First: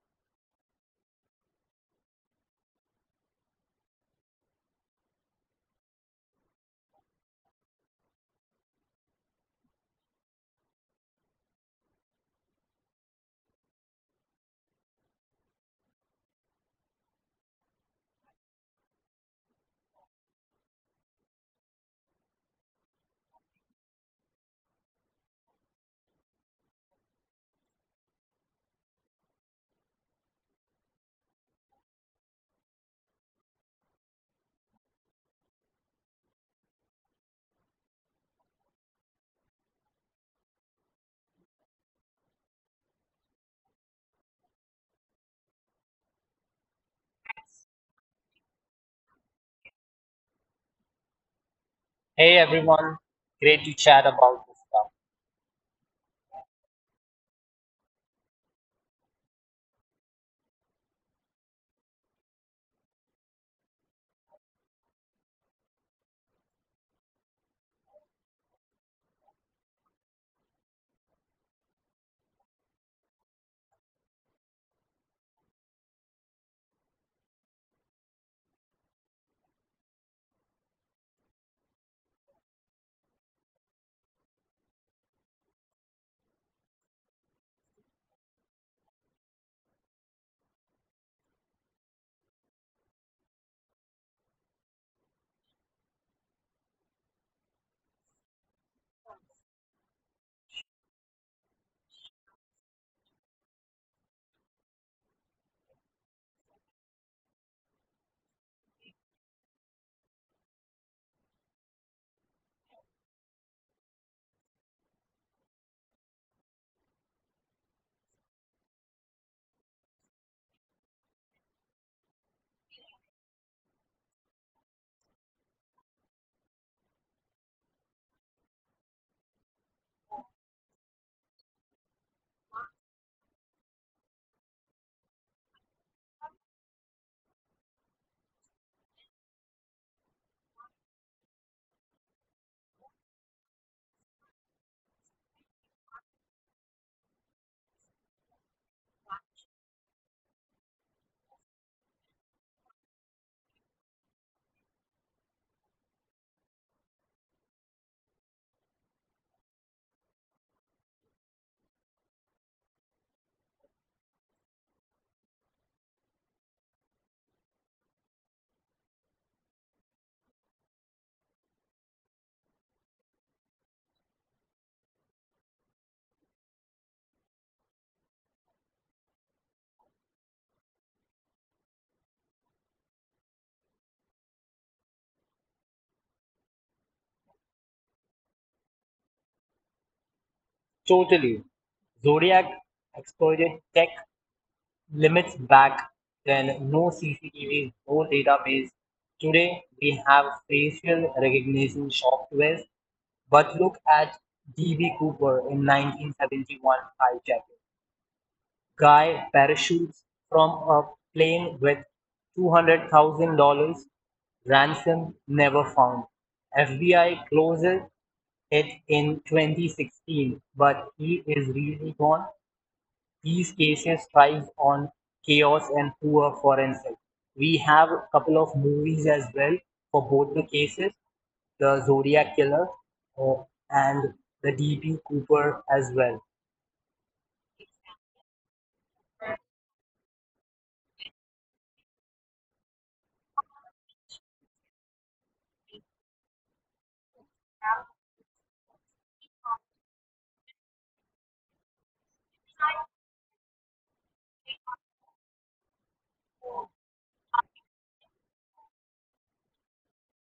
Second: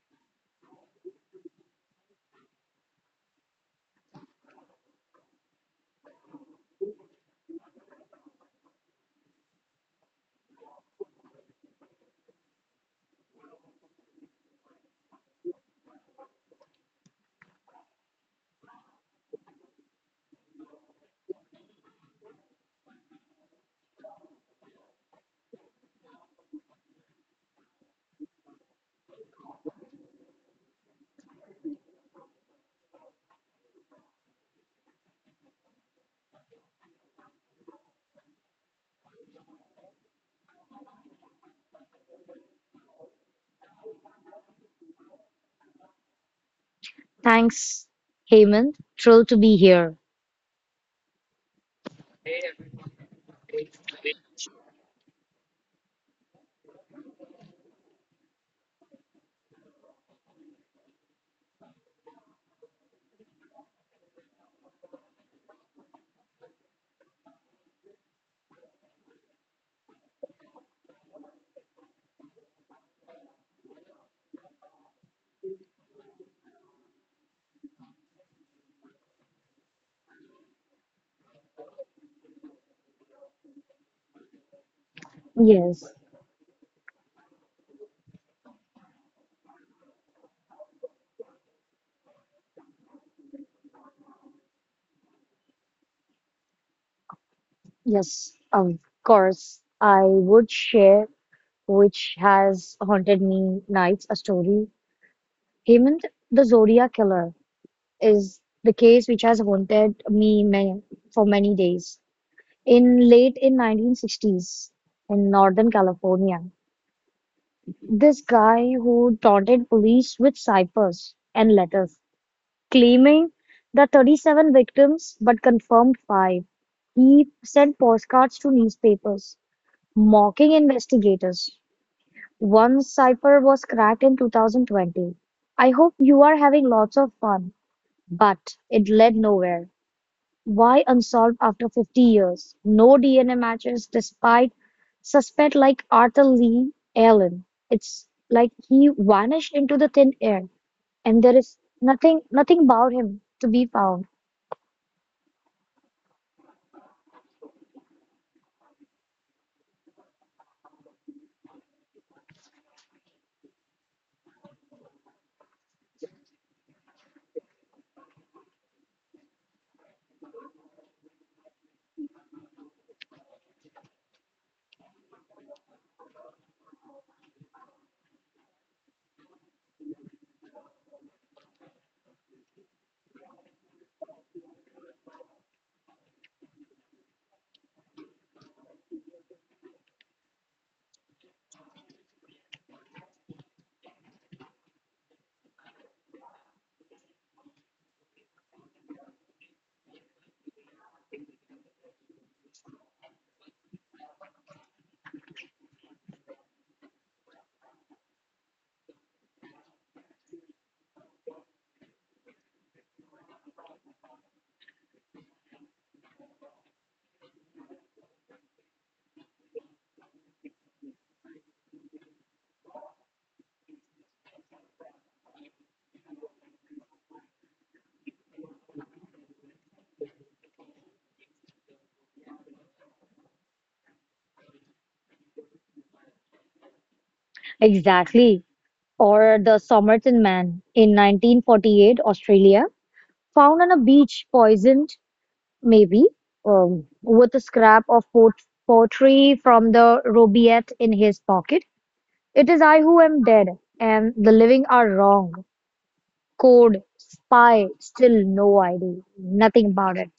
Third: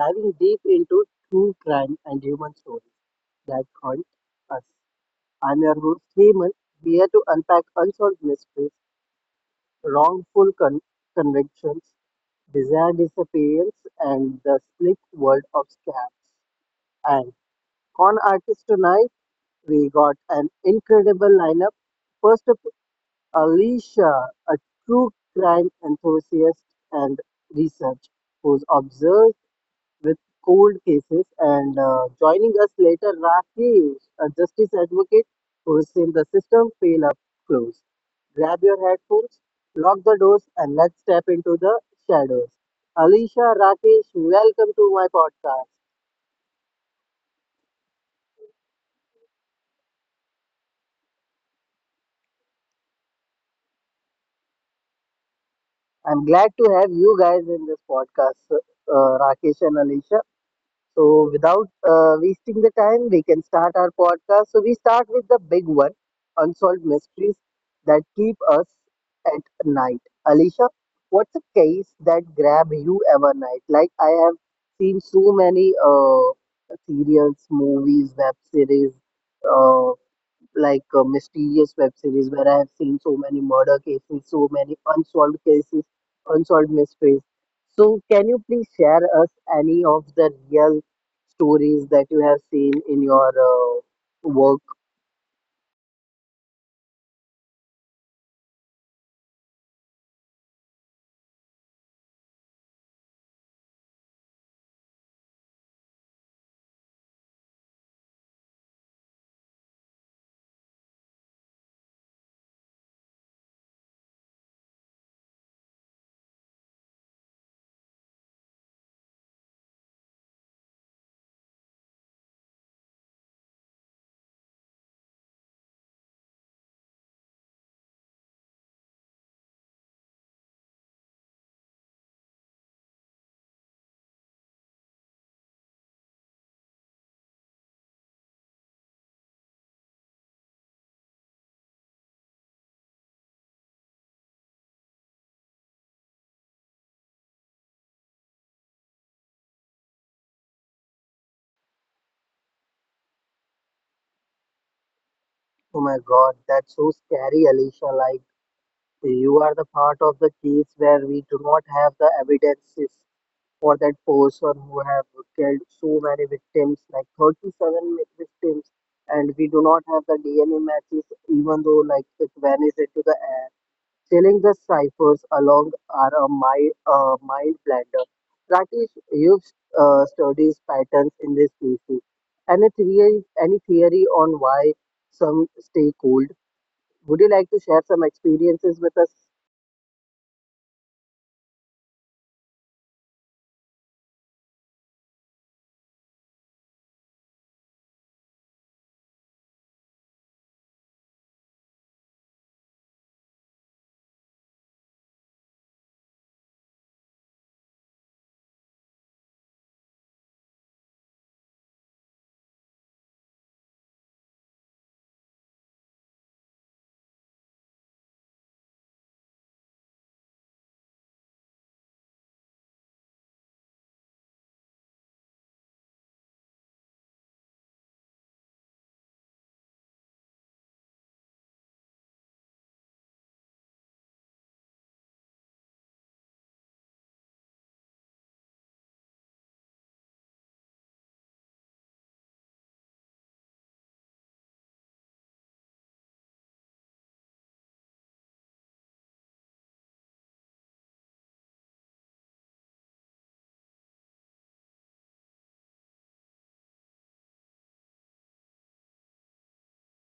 diving deep into true crime and human stories that haunt us. I'm your host, Heyman, here to unpack unsolved mysteries, wrongful convictions, desired disappearance, and the slick world of scams. And con artist tonight, we got an incredible lineup. First up Alicia, a true crime enthusiast and research, who's obsessed with cold cases, and joining us later, Rakesh, a justice advocate who's seen the system fail up close. Grab your headphones, lock the doors, and let's step into the shadows. Alicia, Rakesh, welcome to my podcast. Thanks, Heyman. Thrilled to be here. Hey everyone, great to chat about this stuff. I'm glad to have you guys in this podcast, Rakesh and Alicia. So, without wasting the time, we can start our podcast. So, we start with the big one unsolved mysteries that keep us at night. Alicia, what's a case that grab you ever night? Like, I have seen so many serials, movies, web series, uh, like mysterious web series where I have seen so many murder cases, so many unsolved Yes, cases, unsolved mysteries. So, can you please share us any of the real stories that you have seen in your work? yes, of course. I would share which has haunted me nights a story. Hemant, the Zodiac Killer, is the case which has haunted me many, for many days. In late in 1960s in Northern California, this guy who taunted police with ciphers and letters, claiming the 37 victims but confirmed five. He sent postcards to newspapers, mocking investigators. One cipher was cracked in 2020. I hope you are having lots of fun, but it led nowhere. Why unsolved after 50 years? No DNA matches despite suspect like Arthur Lee Allen. It's like he vanished into the thin air, and there is nothing about him to be found. Oh my God, that's so scary, Alicia. Like you are the part of the case where we do not have the evidences for that person who have killed so many victims, like 37 victims, and we do not have the DNA matches, even though like it vanished into the air. Selling the ciphers along are a mind blender. That is, you've studies patterns in this species. Any theory on why some stay cold? Would you like to share some experiences with us? Totally. Zodiac exploited tech limits back then, no CCTVs, no database. Today we have facial recognition softwares, but look at DB Cooper in 1971 hijack. Guy parachutes from a plane with $200,000 ransom never found. FBI closes it in 2016, but he is really gone. These cases thrive on chaos and poor forensics. We have a couple of movies as well for both the cases, the Zodiac Killer uh, and the DB Cooper as well. Exactly. Or the Somerton man in 1948, Australia, found on a beach poisoned, maybe, with a scrap of pottery from the rubaiyat in his pocket. It is I who am dead, and the living are wrong. Code, spy, still no idea, nothing about it.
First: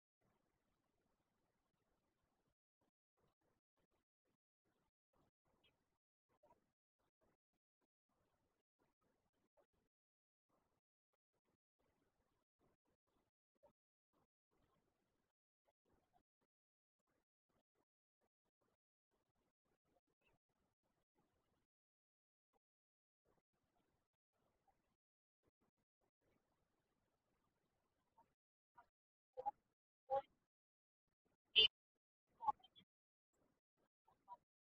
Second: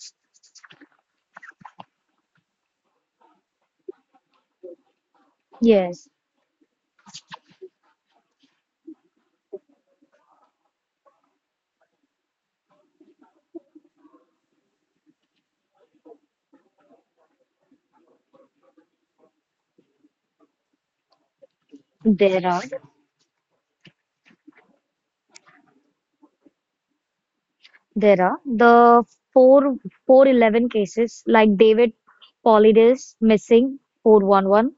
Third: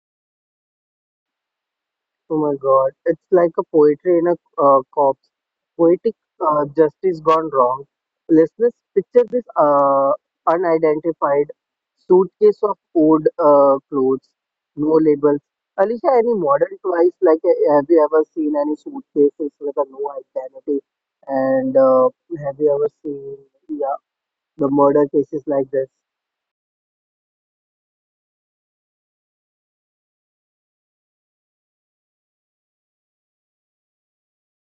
Oh my God, it's like a poetry in a corpse. Yes, Poetic justice gone wrong. Listeners, picture this unidentified suitcase of old clothes, no labels. Alicia, any modern toys like have you ever seen any suitcases with a no identity? And there have are you ever seen yeah, the murder cases like this? there are the four four eleven cases like David Polides missing 411.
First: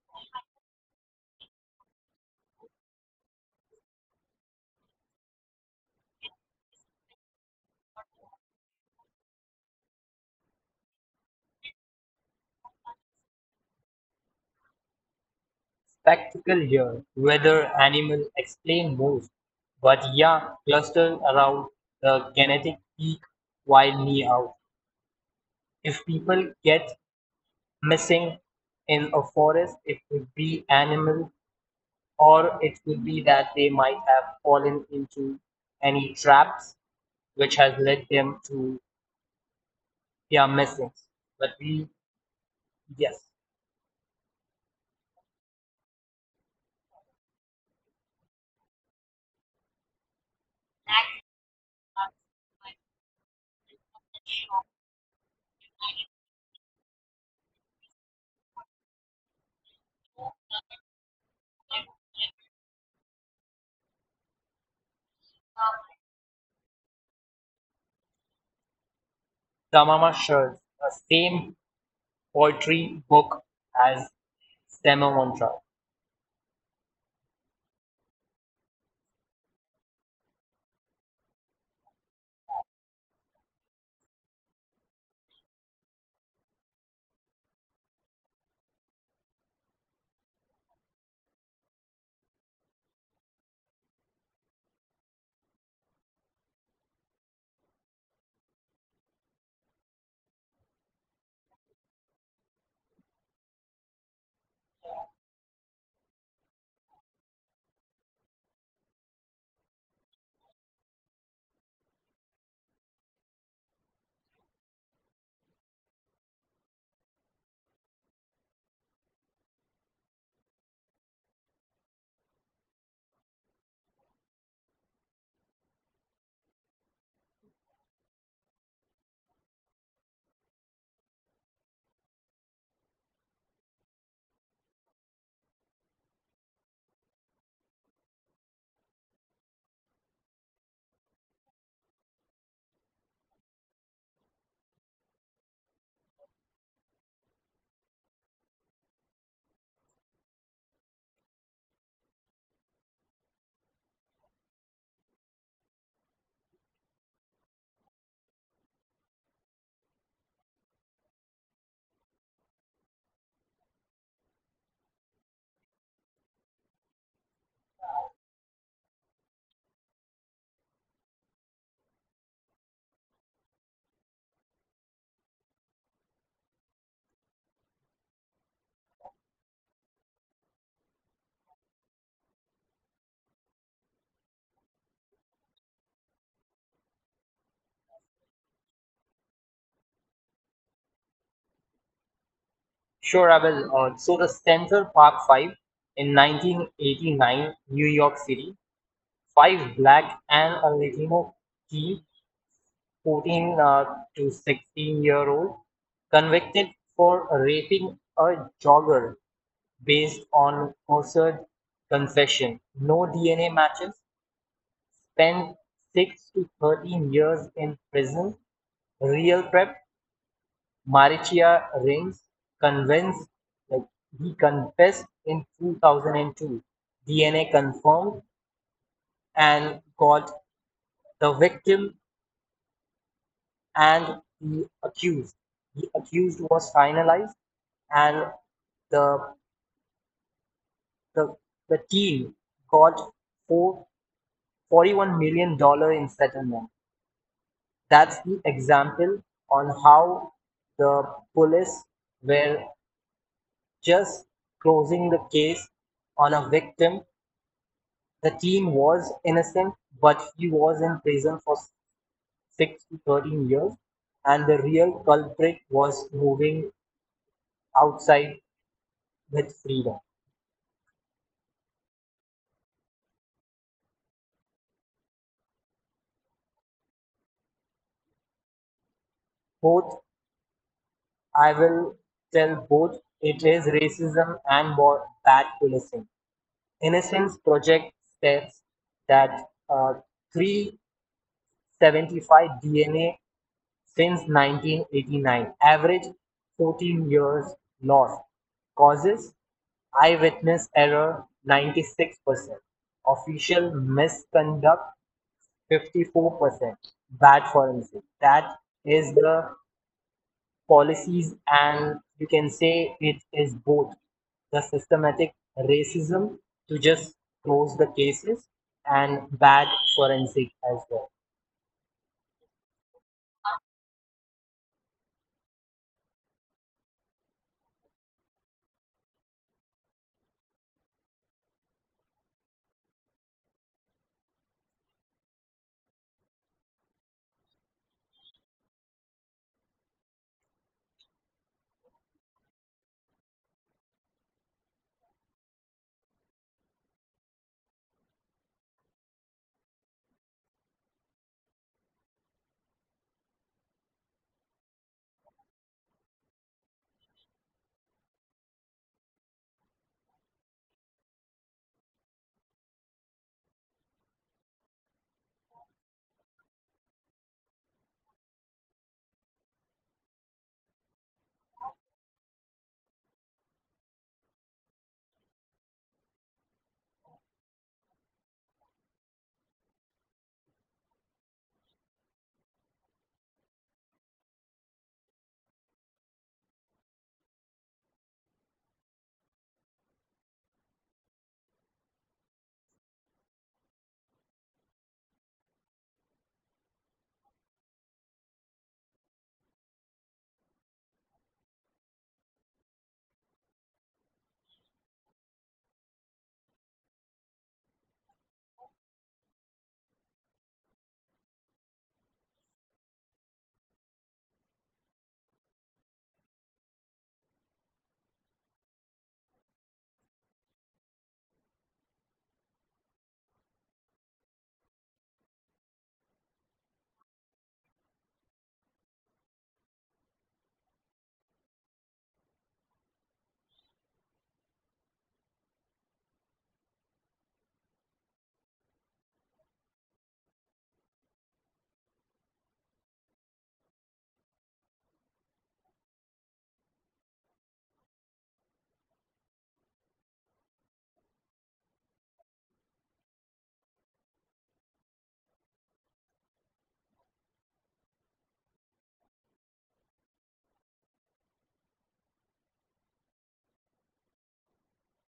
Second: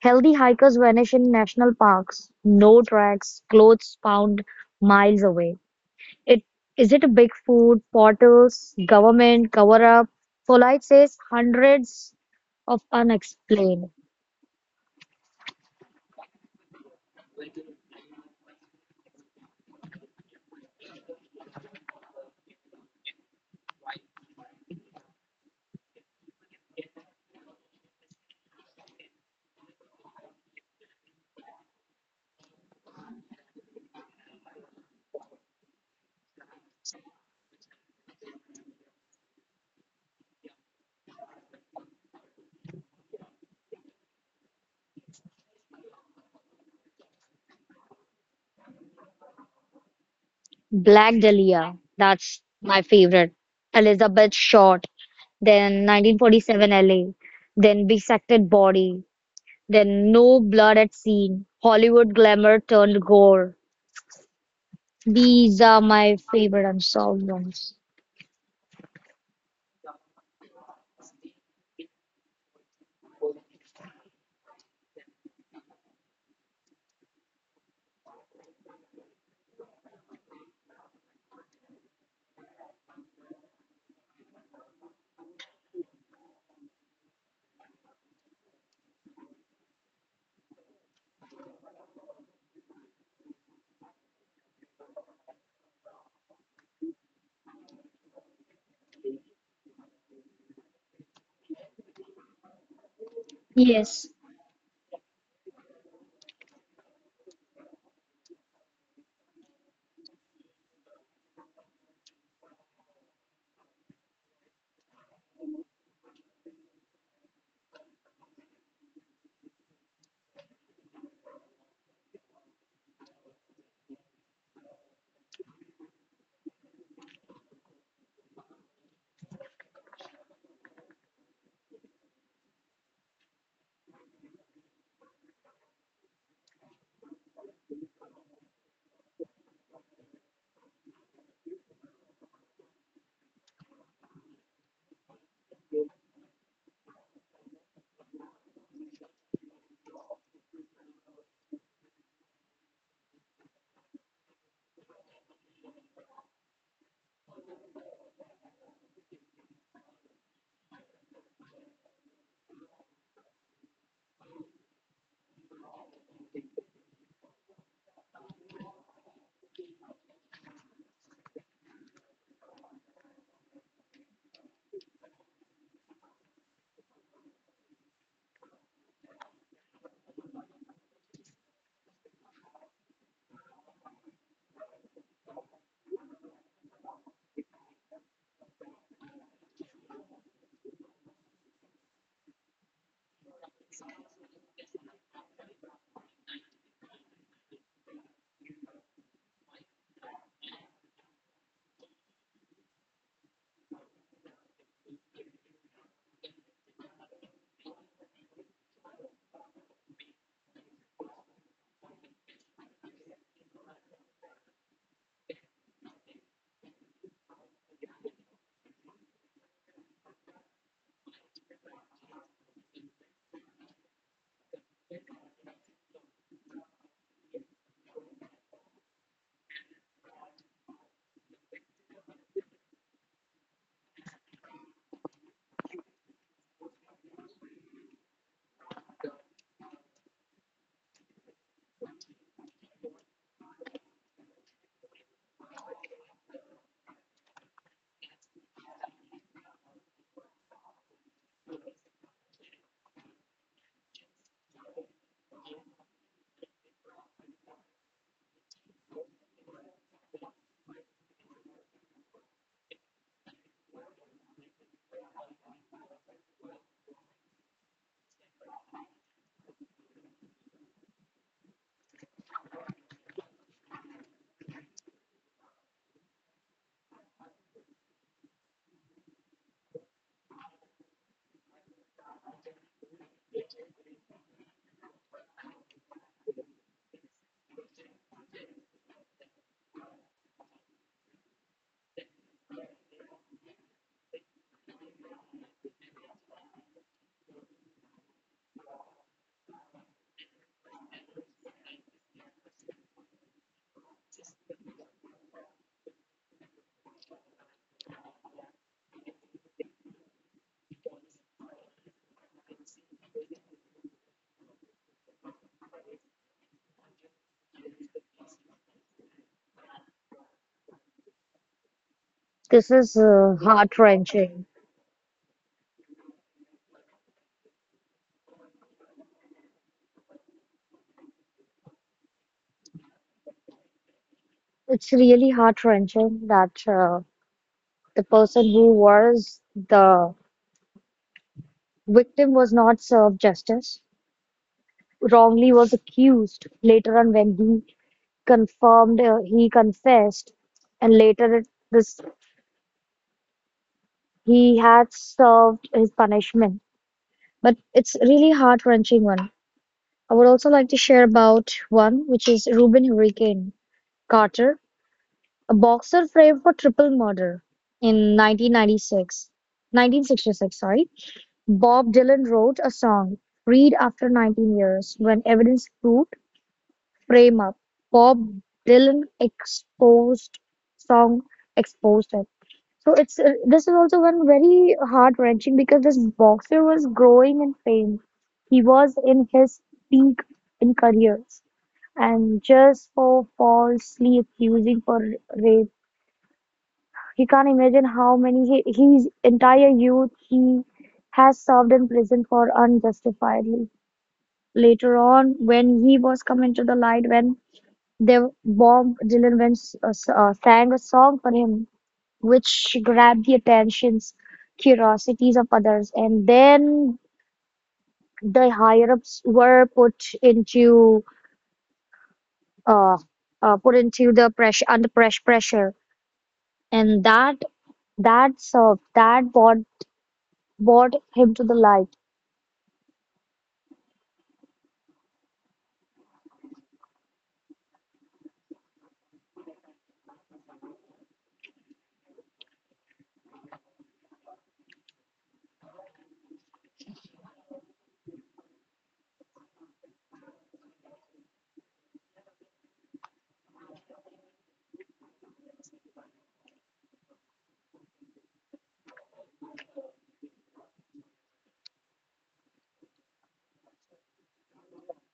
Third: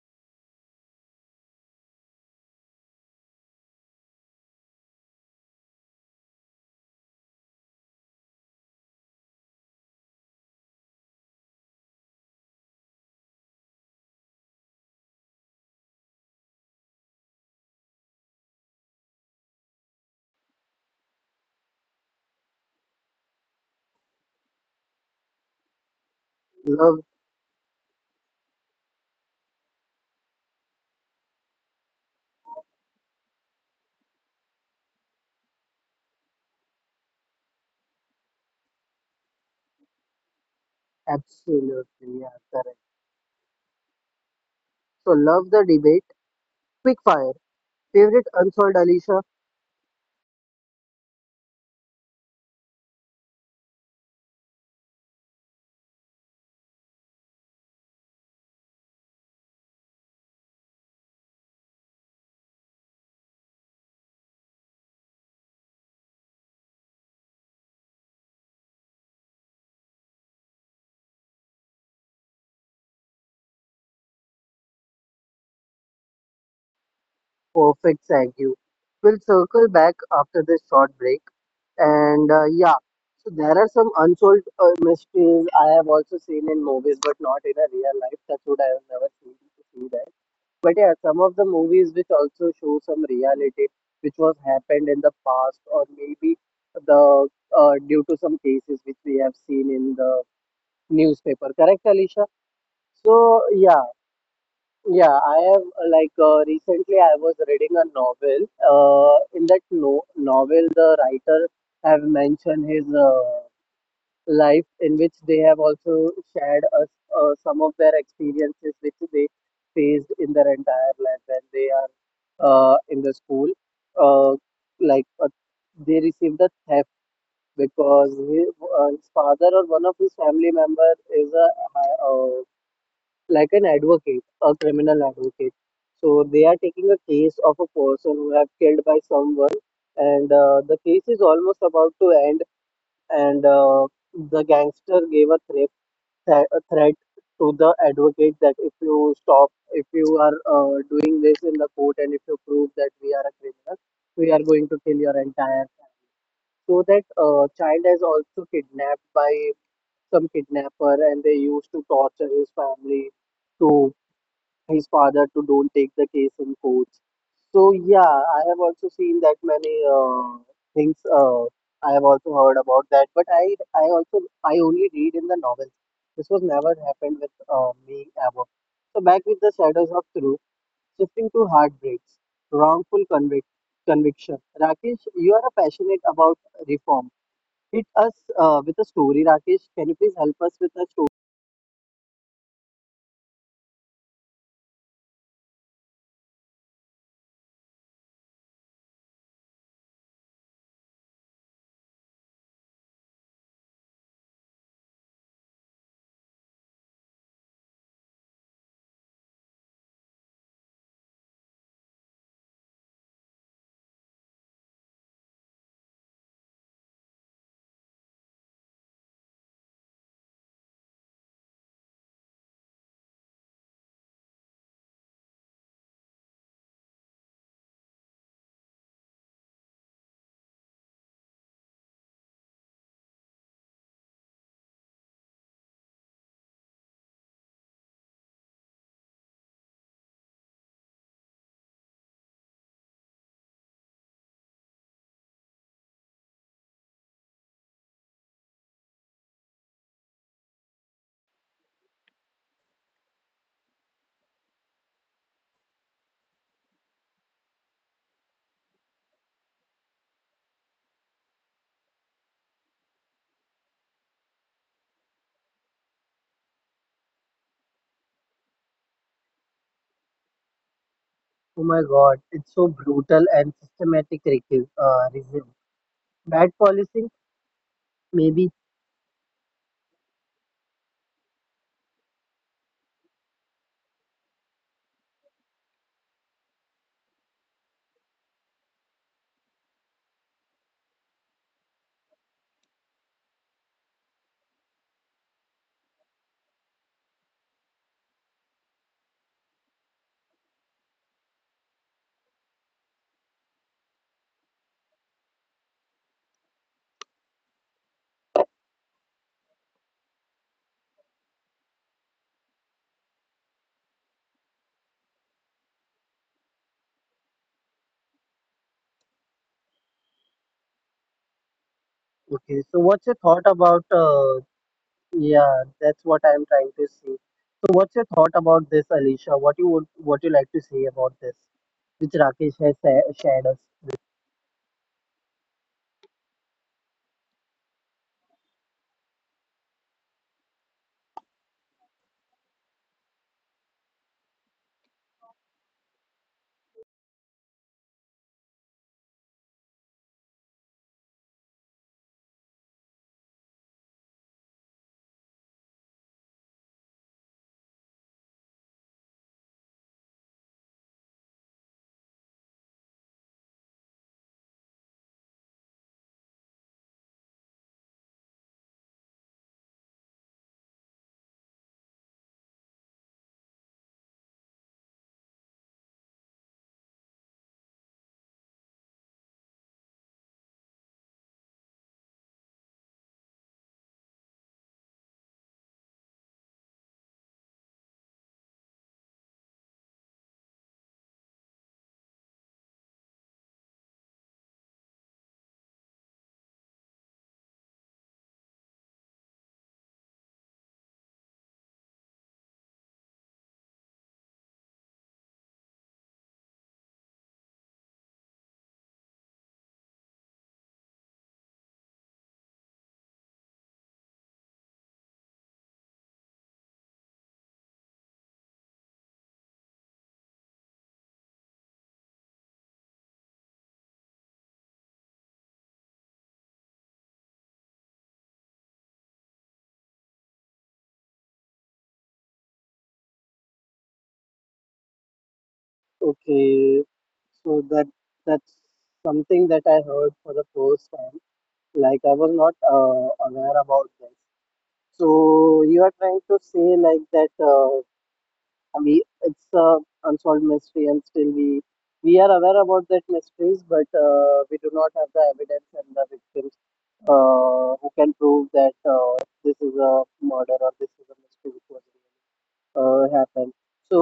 Healthy hikers vanish in national parks. No tracks, clothes found miles away. It is it a big food, portals, government, cover up? Polite says hundreds of unexplained. Spectacle here, whether animal explain most, but yeah, cluster around the kinetic peak while me out. If people get Love, missing in a forest, it could be animal or it could be that they might have fallen into any traps which has led them to their missings. But we, absolutely, yeah, correct. yes, So love the debate. Quick fire. Favorite unsolved Alicia Black Dahlia, that's my favorite. Elizabeth Short, then 1947 LA, then Bisected Body, then No Blood at Scene, Hollywood Glamour turned Gore. These are my favorite unsolved ones. Damama shares the same poetry book as Sema Mantra. Perfect Thank you. We'll circle back after this short break. And yeah, so there are some unsolved mysteries I have also seen in movies, but not in a real life. That's what I have never seen to see that. But yeah, some of the movies which also show some reality, which was happened in the past, or maybe the due to some cases which we have seen in the newspaper. Correct, Alicia? So yeah, Yes, yeah, I have like recently I was reading a novel. In that no novel, the writer have mentioned his life, in which they have also shared us some of their experiences which they faced in their entire life when they are in the school. Uh, like uh, they received a theft because his father or one of his family member is a like an advocate, a criminal advocate. So they are taking a case of a person who have killed by someone, and the case is almost about to end. And the gangster gave a threat, a threat to the advocate that if you stop, if you are doing this in the court, and if you prove that we are a criminal, we are going to kill your entire family. So that child is also kidnapped by some kidnapper, and they used to torture his family to his father to don't take the case in courts. So yeah, I have also seen that many things. I have also heard about that, but I only read in the novels. This was never happened with me ever. So back with the shadows of truth, shifting to heartbreaks, wrongful conviction. Rakesh, you are passionate about reform. Hit us with a story, Rakesh. Can you please help us with a story? Sure, I will. So the Central Park Five in 1989, New York City, five black and a Latino teen, 14 to 16 year old, convicted for raping a jogger based on coerced confession. No DNA matches. Spent six to 13 years in prison. Real prep Maritia Reigns convinced like he confessed in 2002. DNA confirmed and got the victim and the accused. The accused was finalized and the the, the team got four, $41 million in settlement. That's the example on how the police were just closing the case on a victim. The teen was innocent, but he was in prison for six to 13 years, and the real culprit was moving outside with freedom. Oh my God, it's so brutal and systematic racism. Bad policing, maybe. Both, I will tell both, it is racism and more bad policing. Innocence Project states that uh, 375 DNA since 1989, average 14 years loss causes eyewitness error 96%, official misconduct 54%, bad forensic. That is the policies and you can say it is both the systematic racism to just close the cases and bad forensic as well. Okay, this so is what's your thought about? Heart-wrenching. Yeah, that's what I'm trying to say. So what's your thought about this, Alicia? What you like to say about this, which Rakesh has shared us with? It's really heart-wrenching that the person who was the victim was not served justice, wrongly was accused. Later on, when he confirmed, he confessed, and later it, this he had served his punishment. But it's really heart-wrenching one. I would also like to share about one which is Reuben Hurricane Carter. A boxer framed for triple murder in 1996, 1966, sorry, Bob Dylan wrote a song, Read After 19 Years, when evidence proved frame up. Bob Dylan exposed song exposed it. So it's this is also one very heart wrenching because this boxer was growing in fame. He was in his peak in careers, and just for falsely accusing for rape he can't imagine how many he, his entire youth he has served in prison for unjustifiably. Later on, when he was coming to the light, when they bombed Dylan, when sang a song for him, which grabbed the attentions, curiosities of others, and then the higher ups were put into uh, the pressure under press pressure, and that served that brought him to the light. Okay, so that's something that I heard for the first time. Like I was not aware about this. So you are trying to say like that. We it's a unsolved mystery and still we are aware about that mysteries but we do not have the evidence and the victims who can prove that this is a murder or this is a mystery which was really, happened so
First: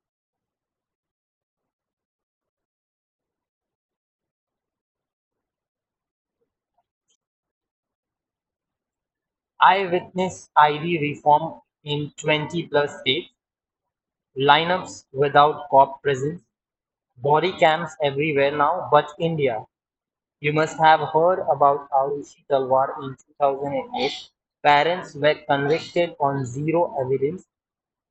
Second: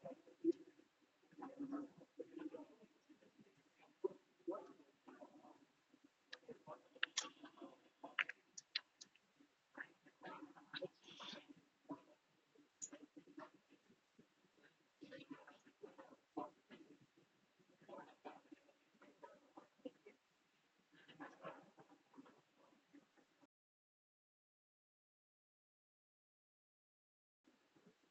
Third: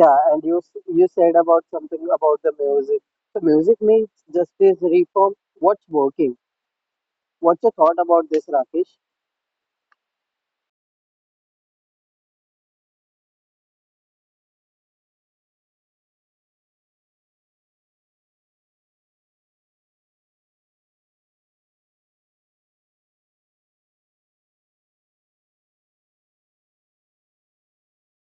yeah and you said about something about the music so music means justice reform what's working what's your thought about this rakesh I witnessed Ivy reform in 20 plus states, lineups without cop presence, body cams everywhere now but India. You must have heard about Arushi Talwar in 2008. Parents were convicted on zero evidence,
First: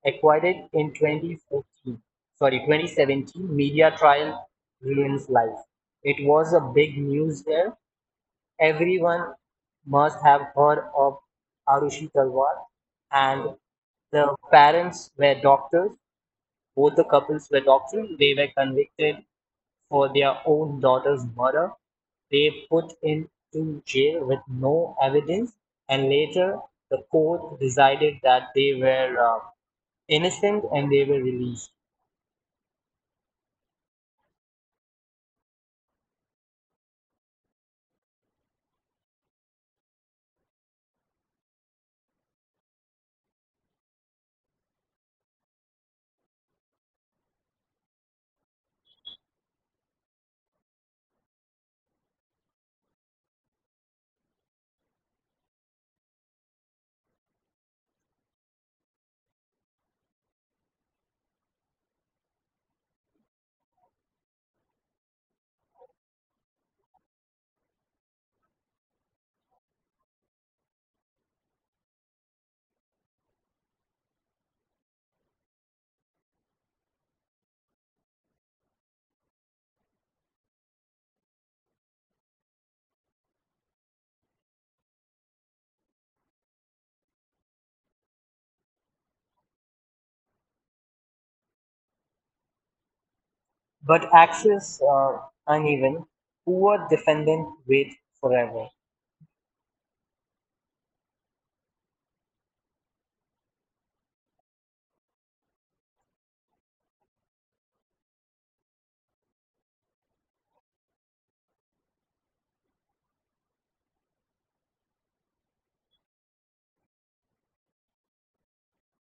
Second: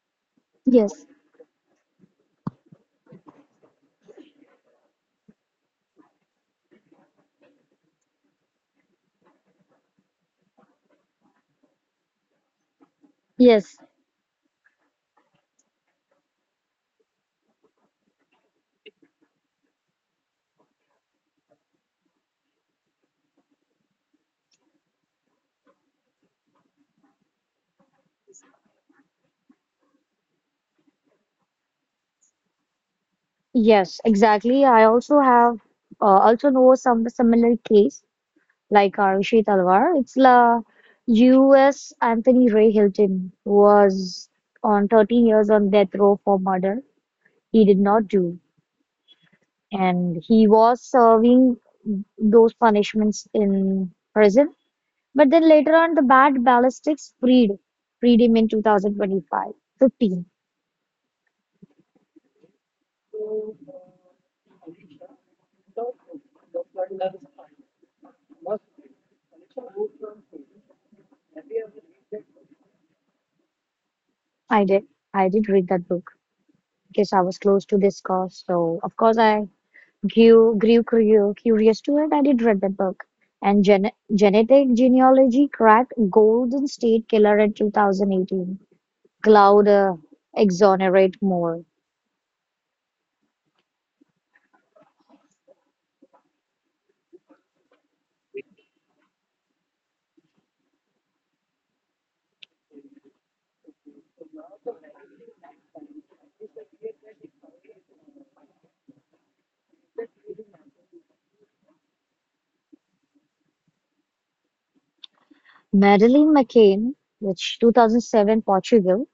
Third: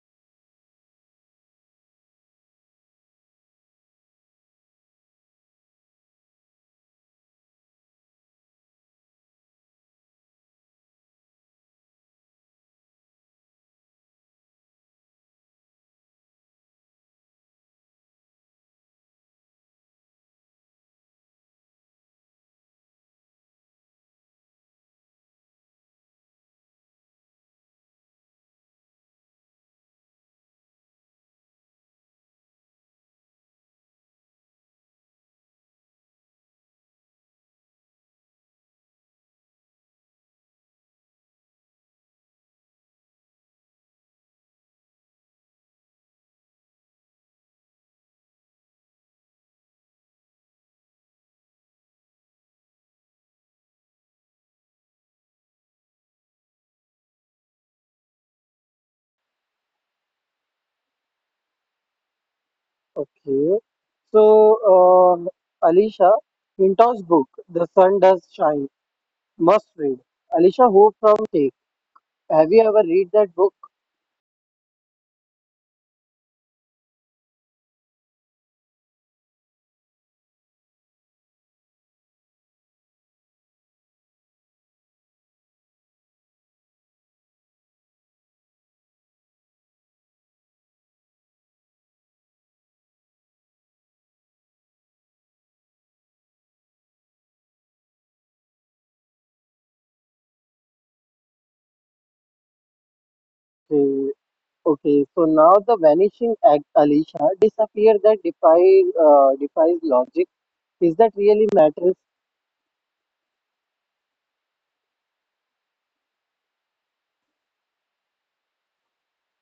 acquitted in Yes, 2014. Sorry, 2017 media trial ruins life. It was a big news there. Everyone must have heard of Arushi Talwar, and yes, the parents were doctors. Both the couples were doctors. They were convicted for their own daughter's murder. They put into jail with no evidence, and later the court decided that they were innocent and they were released. yes, exactly. I also have also know some similar case like Arushi Talwar. It's la U.S. Anthony Ray Hilton was on 13 years on death row for murder he did not do, and he was serving those punishments in prison. But then later on, the bad ballistics freed him in 2025, 15. okay so alisha Minto's book, The Sun Does Shine, Must read. Alicia Ho from Take. Have you ever read that book? I did, I did, read that book, because I was close to this cause. So of course I grew curious to it. I did read the book. And Genetic Genealogy cracked Golden State Killer in 2018. Cloud exonerate more. But access uneven, poor defendant wait forever. Okay, okay. So now the vanishing act, Alicia, disappear that defies logic. Is that really matters? Madeleine McCain, which 2007 Portugal,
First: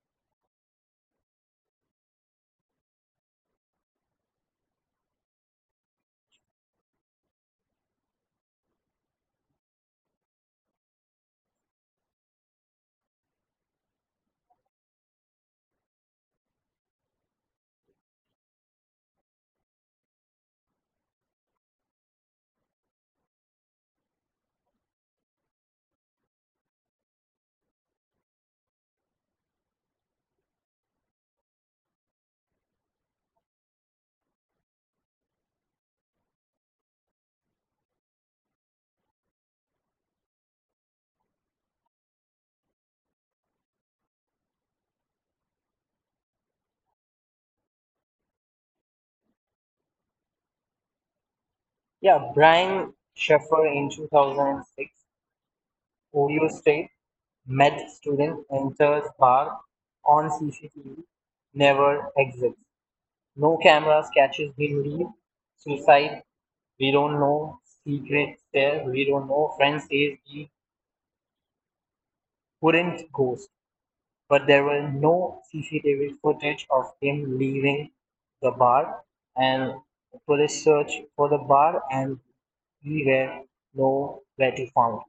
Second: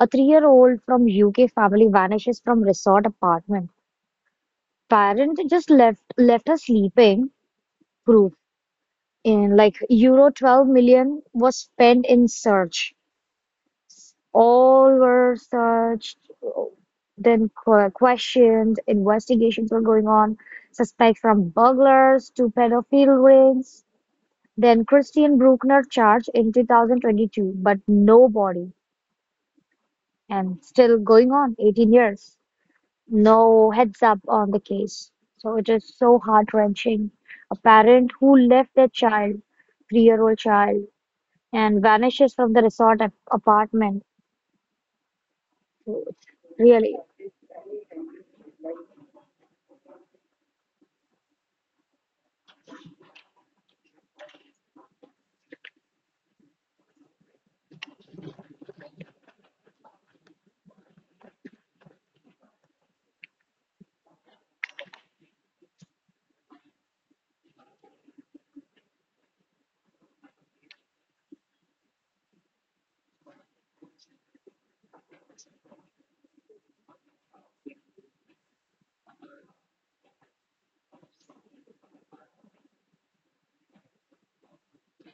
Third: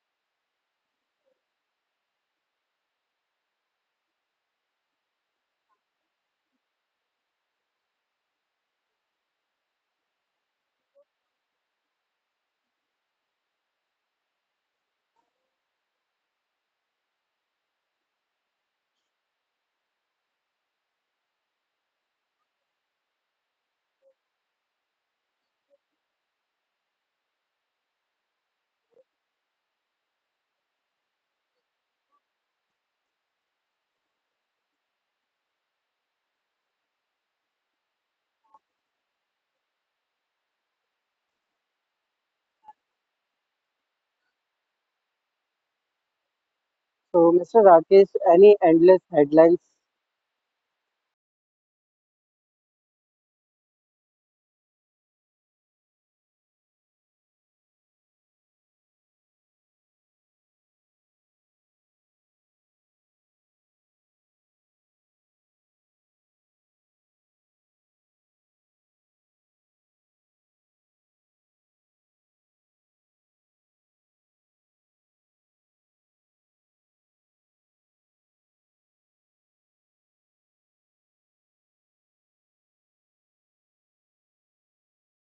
a three-year-old from UK family vanishes from resort apartment. Parent just left her sleeping. Proof in like euro 12 million was spent in search. All were searched, then questioned, investigations were going on, suspects from burglars to pedophile rings. Then Christian Bruckner charged in 2022, but no body, and still going on 18 years. No heads up on the case. So it is so heart-wrenching. A parent who left their child, three-year-old child, and vanishes from the resort apartment. Really. So, Mr. Rakesh, any endless headlines? Yeah, Brian Sheffer in 2006, Ohio State med student enters bar on CCTV, never exits. No cameras catches him leave. Suicide, we don't know. Secret there, we don't know. Friend says he couldn't ghost, but there were no CCTV footage of him leaving the bar. And police search for the bar, and we were nowhere to found.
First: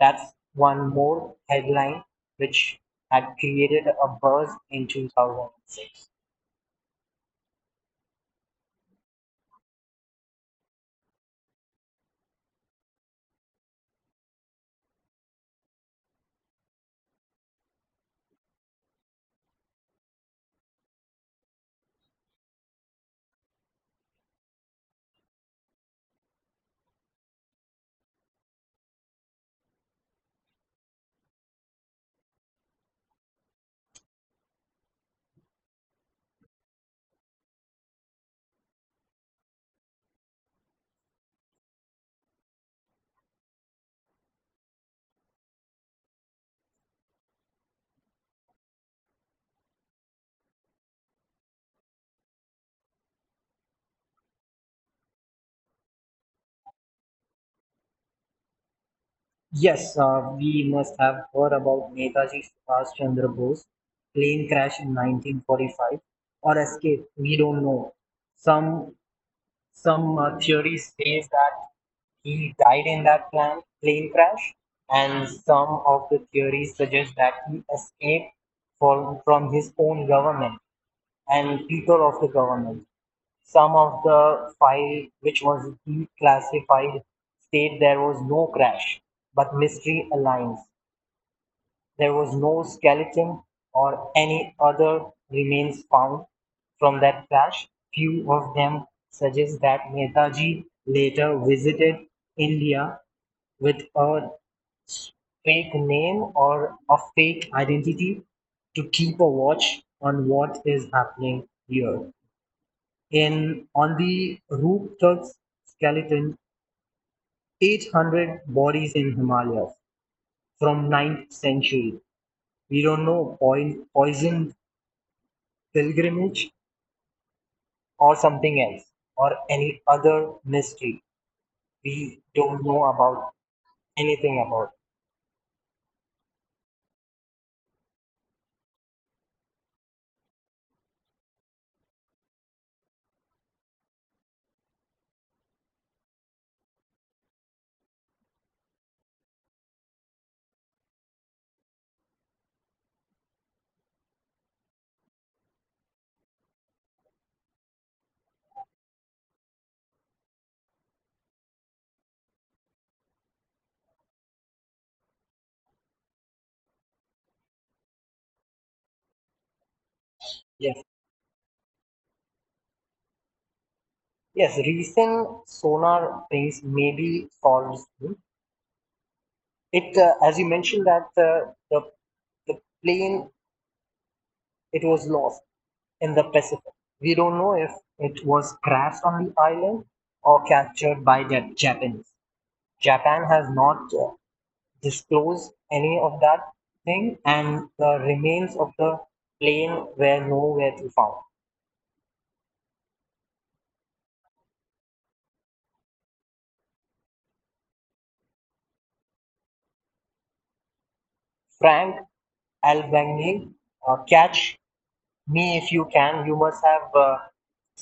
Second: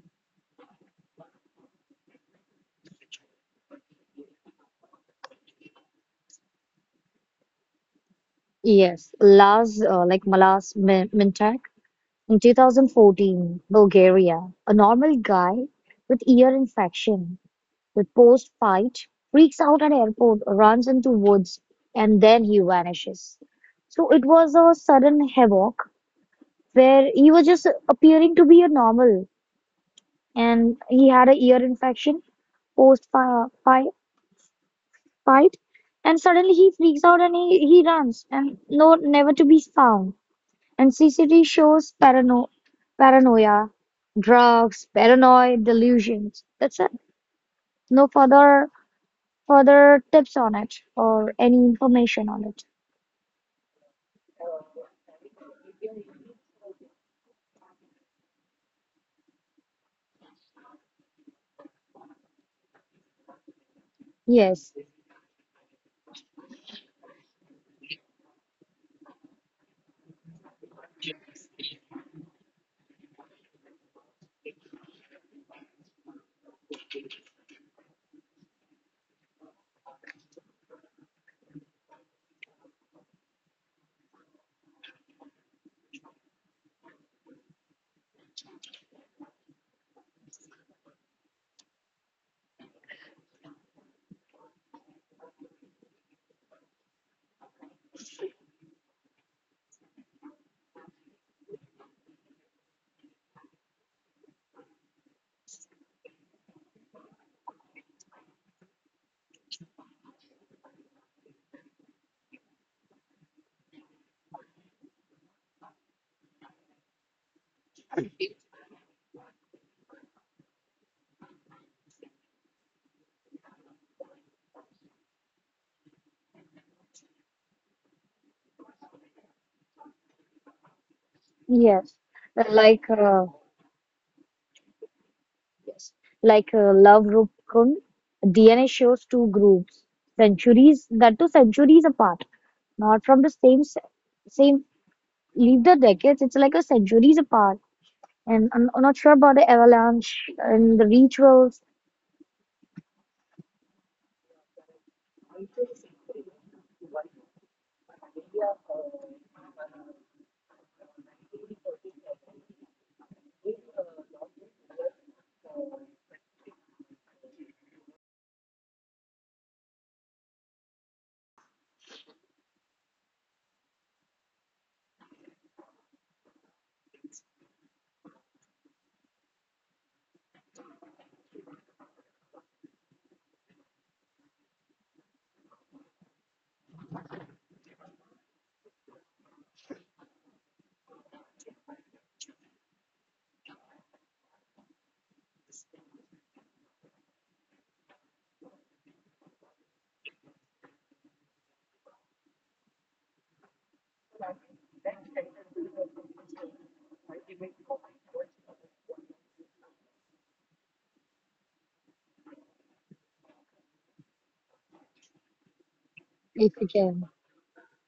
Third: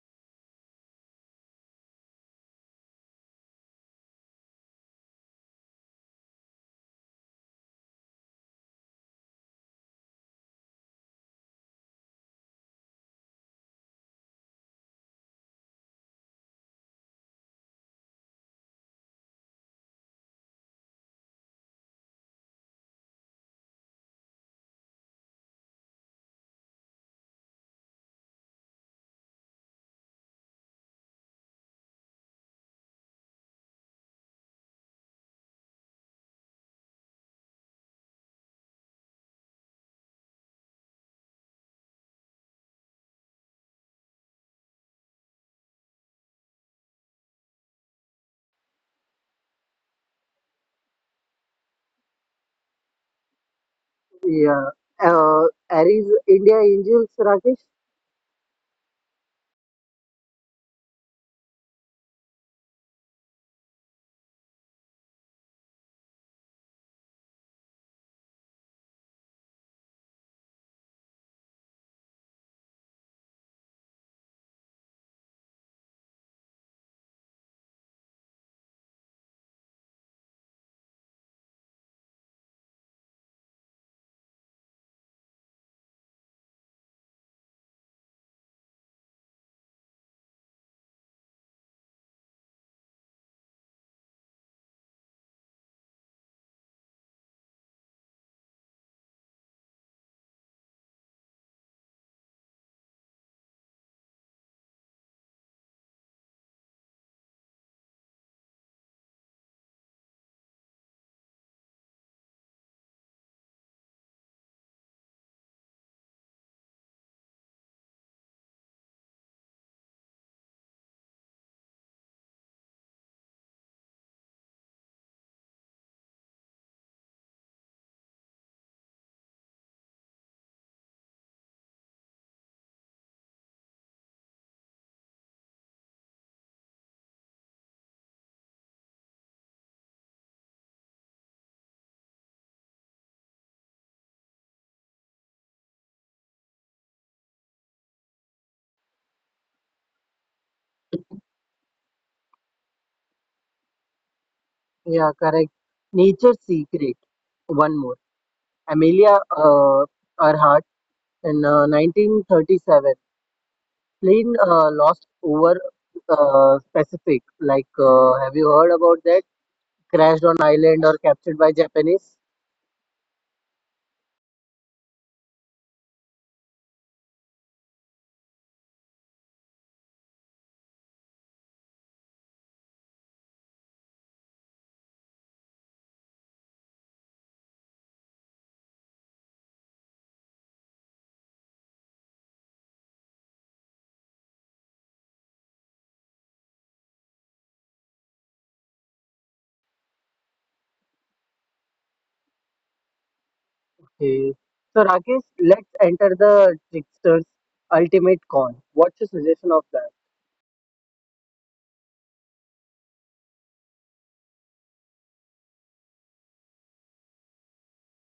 That's one more headline which had created a buzz in 2006. Yes, like Malas Mintak in 2014, Bulgaria. A normal guy with ear infection, with post-fight, freaks out at airport, runs into woods, and then he vanishes. So it was a sudden havoc where he was just appearing to be a normal, and he had a ear infection post-fight, and suddenly he freaks out and he runs, and no, never to be found. And Anxiety shows paranoia, drugs, paranoid delusions. That's it. No further tips on it or any information on it. Yeah. Uh, Aries, India Angels, Rakesh? Yes, we must have heard about Netaji Subhash Chandra Bose plane Yes, crash in 1945 or escape. We don't know. Some some theory says that he died in that plane crash, and some of the theories suggest that he escaped from his own government and people of the government. Some of the file which was declassified state there was no crash, but Mystery Alliance. There was no skeleton or any other remains found from that crash. Few of them suggest that Netaji later visited India with a fake name or a fake identity to keep a watch on what is happening here. In on the rooftop skeleton, 800 bodies in Himalayas from 9th century. We don't know poisoned pilgrimage or something else or any other mystery. yes. We don't know Like about anything about yes, like Love Rupkun, DNA shows two groups, centuries that two centuries apart, not from the same same. Leave the decades. It's like a centuries apart, and I'm not sure about the avalanche and the rituals Yeah, correct. Nature's Secret. One more. Amelia Earhart in 1937. Plane Lost over Pacific. Like, have you heard about that? Crashed on island it. or Yes, captured by Japanese? yes. Recent sonar things maybe solves it. As you mentioned that the plane, it was lost in the Pacific. We don't know if it was crashed on the island or captured by the Japanese. Japan has not disclosed any of that thing, and the remains of the plane were nowhere to be found. Okay. So Rakesh, let's enter the trickster's ultimate con. What's your suggestion of that? Frank Albanese, catch me if you can, you if you must have can.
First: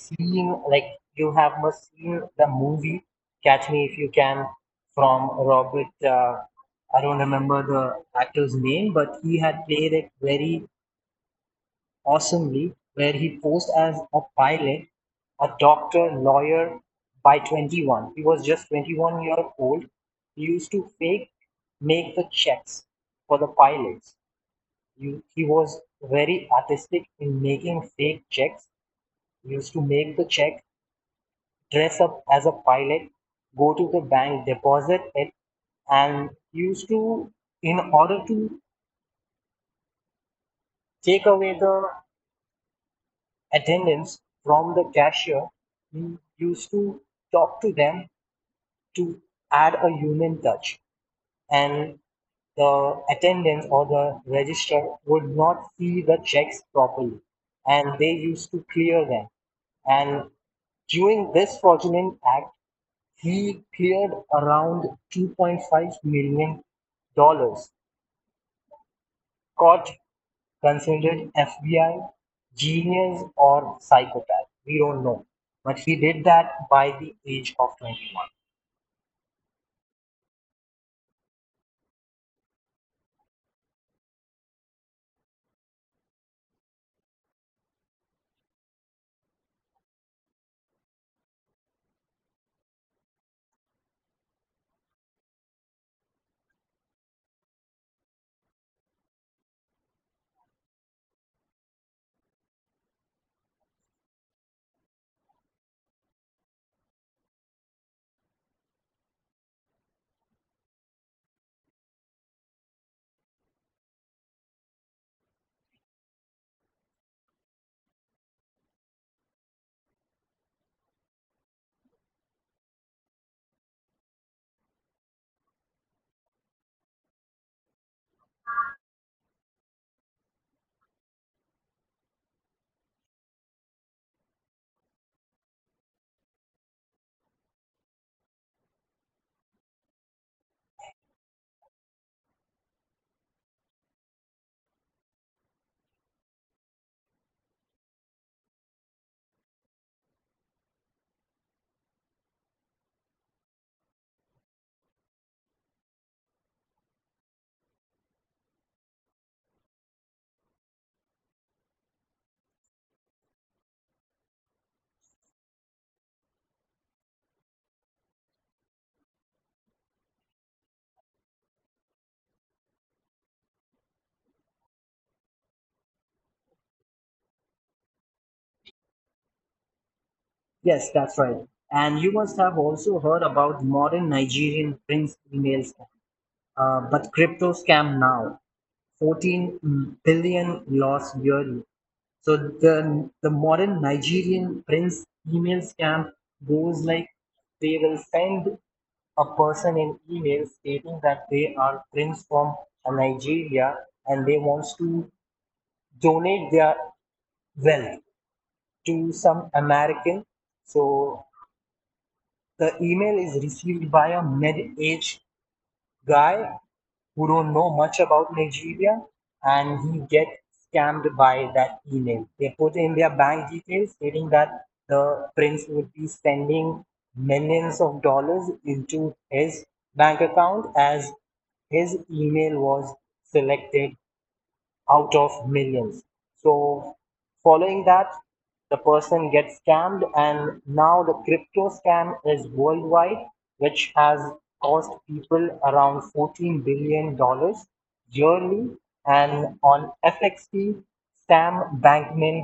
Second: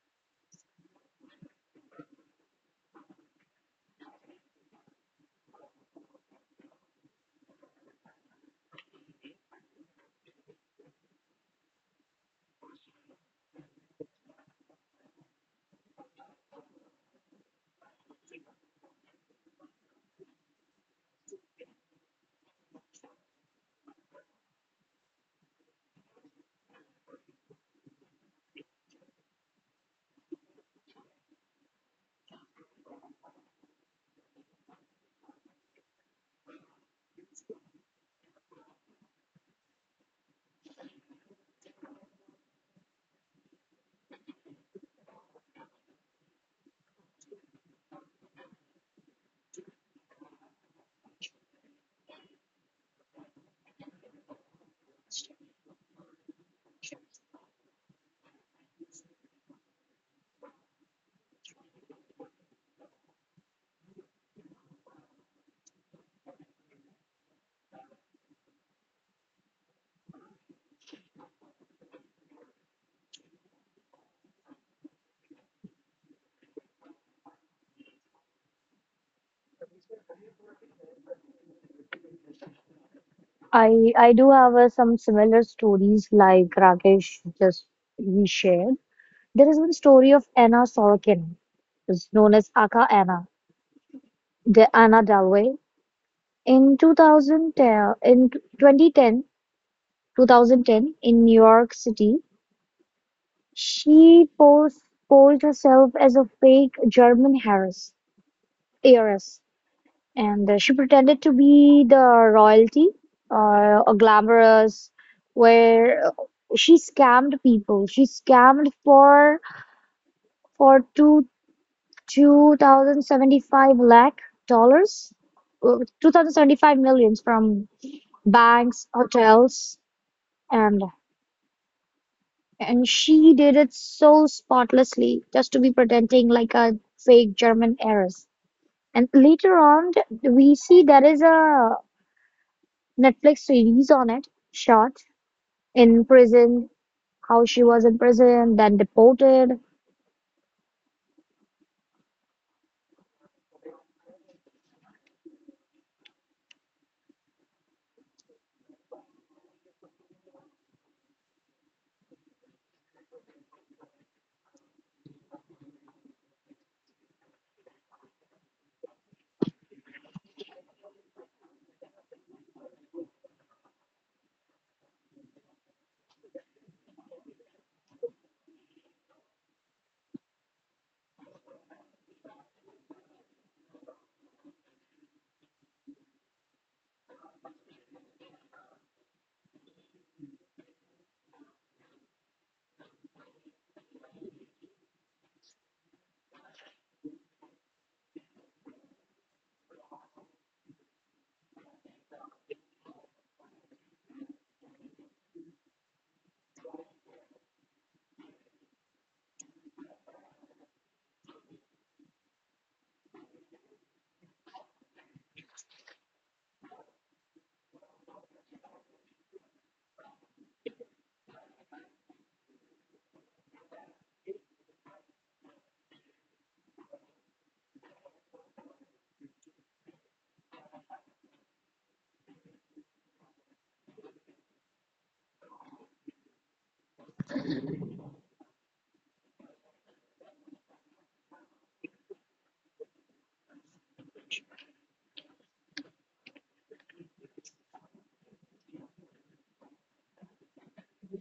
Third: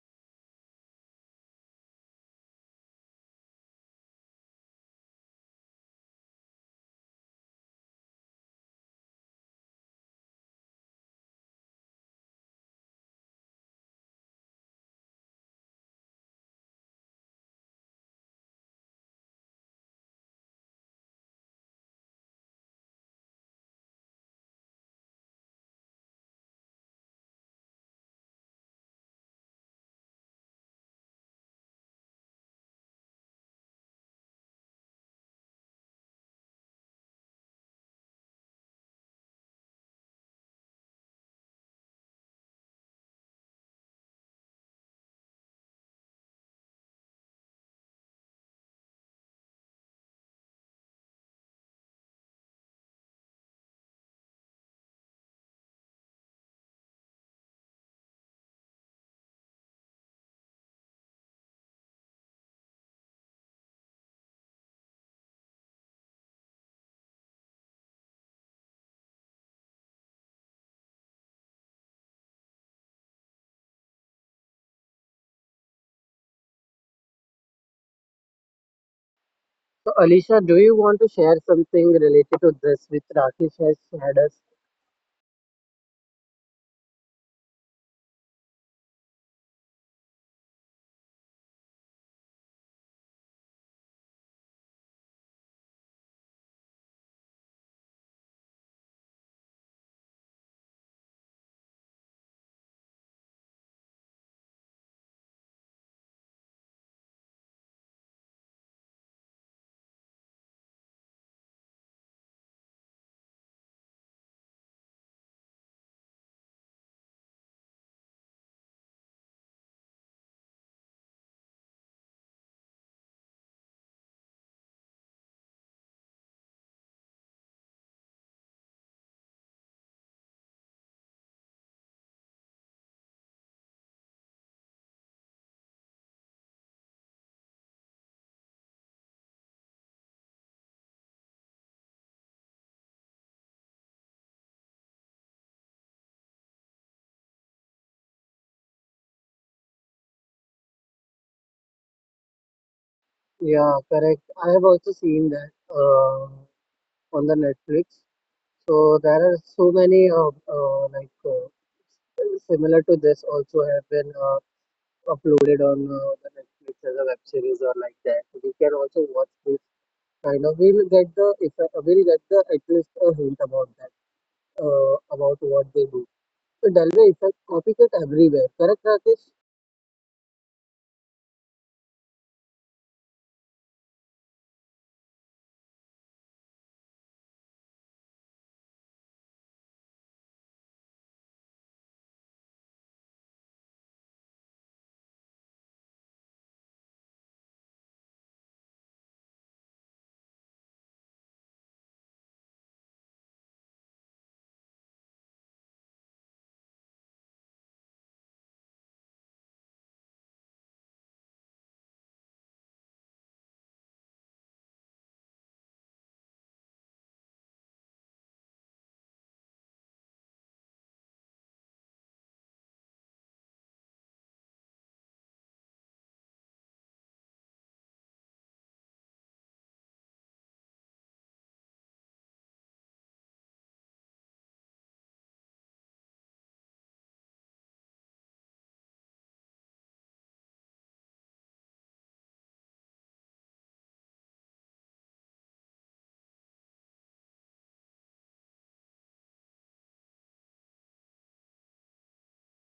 seen, like you have must seen the movie Catch Me If You Can from Robert, I don't remember the actor's name, but he had played it very awesomely, where he posed as a pilot, a doctor, lawyer. By 21, he was just 21-year old. He used to fake make the checks for the pilots. You, he was very artistic in making fake checks, used to make the check, dress up as a pilot, go to the bank, deposit it, and used to, in order to take away the attendance from the cashier, he used to talk to them to add a human touch. And the attendant or the register would not see the checks properly, and they used to clear them. And during this fraudulent act, he cleared around $2.5 million. Caught, considered FBI genius or psychopath. We don't know. But he did that by the age of 21. So Alicia, do you want to share something related to this with Rakesh has I shared I us? do have some similar stories like Rakesh just we shared. There is one story of Anna Sorokin, is known as Aka Anna, the Anna Dalway. In 2010, in 2010 2010 in New York City, she posed herself as a fake German heiress and she pretended to be the royalty or a glamorous where she scammed for two 2075 lakh dollars, 2075 millions from banks, hotels, and and she did it so spotlessly, just to be pretending like a fake German heiress, and later on we see there is a Netflix series on it, shot in prison, how she was in prison, then deported. Yeah, correct. I have also seen that on the Netflix. So there are so many similar to this also have been uploaded on the Netflix as a web series or like that. We can also watch this kind of. We'll get the if we'll get the at least a hint about that about what they do. So Dalway effect copycat everywhere. Correct, Rakesh? Yes, that's right. And you must have also heard about modern Nigerian Prince email scam, but crypto scam now. 14 billion lost yearly. So the modern Nigerian prince email scam goes like they will send a person an email stating that they are prince from Nigeria, and they wants to donate their wealth to some American. So the email is received by a mid-aged guy who don't know much about Nigeria, and he gets scammed by that email. They put in their bank details stating that the prince would be sending millions of dollars into his bank account as his email was selected out of millions. So, following that, the person gets scammed, and now the crypto scam is worldwide, which has cost people around $14 billion dollars yearly. And on FXT, Sam Bankman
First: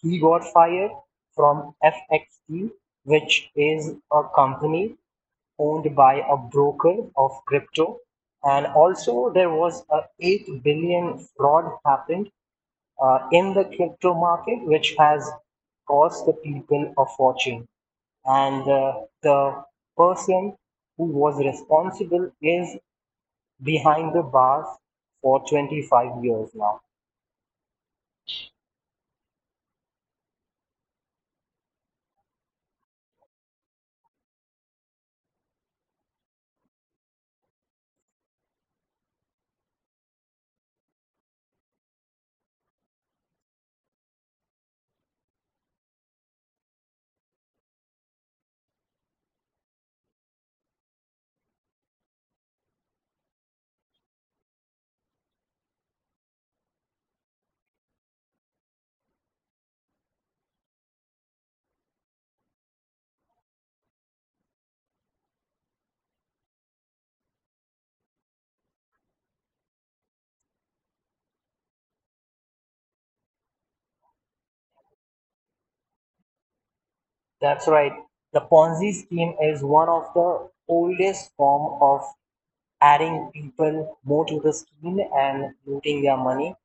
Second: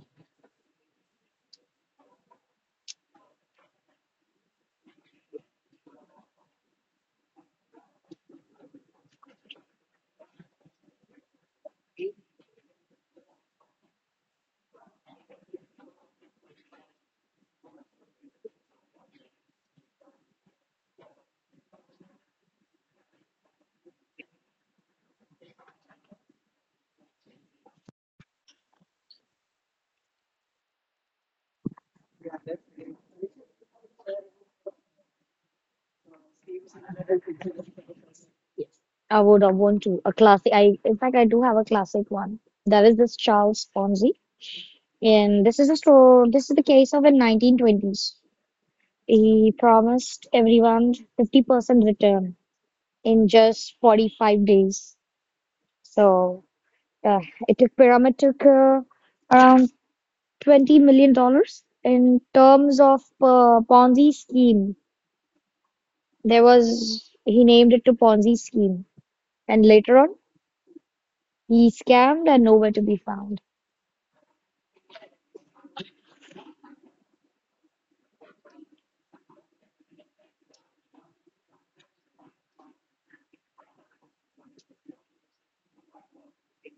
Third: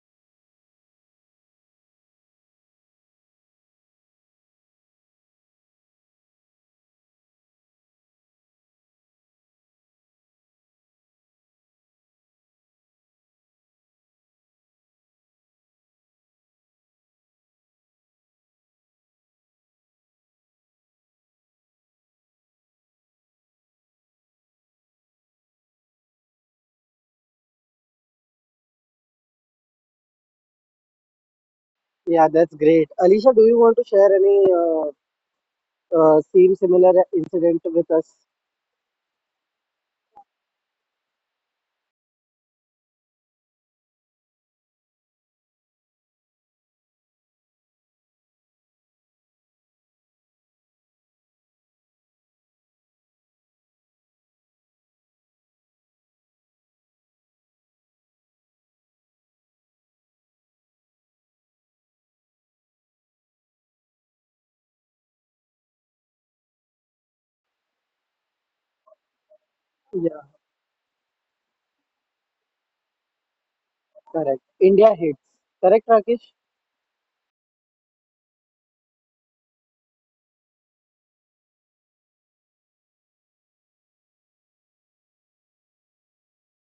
he got fired from FXT, which is a company owned by a broker of crypto. And also there was a 8 billion fraud happened in the crypto market, which has cost the people a fortune. And the person who was responsible is behind the bars for 25 years now. Yeah, that's great. Alicia, do you want to share any same similar incident with us? I would have want to a classic. I in fact, I do have a classic one. That is this Charles Ponzi, and this is a story. This is the case of in 1920s. He promised everyone 50% return in just 45 days. So uh, it took pyramid took around $20 million in terms of Ponzi scheme. There was he named it to Ponzi scheme, and later on Yeah, he scammed and nowhere to be found. correct. India hits. Correct, Rakesh? That's right. The Ponzi scheme is one of the oldest form of adding people more to the scheme and looting their money.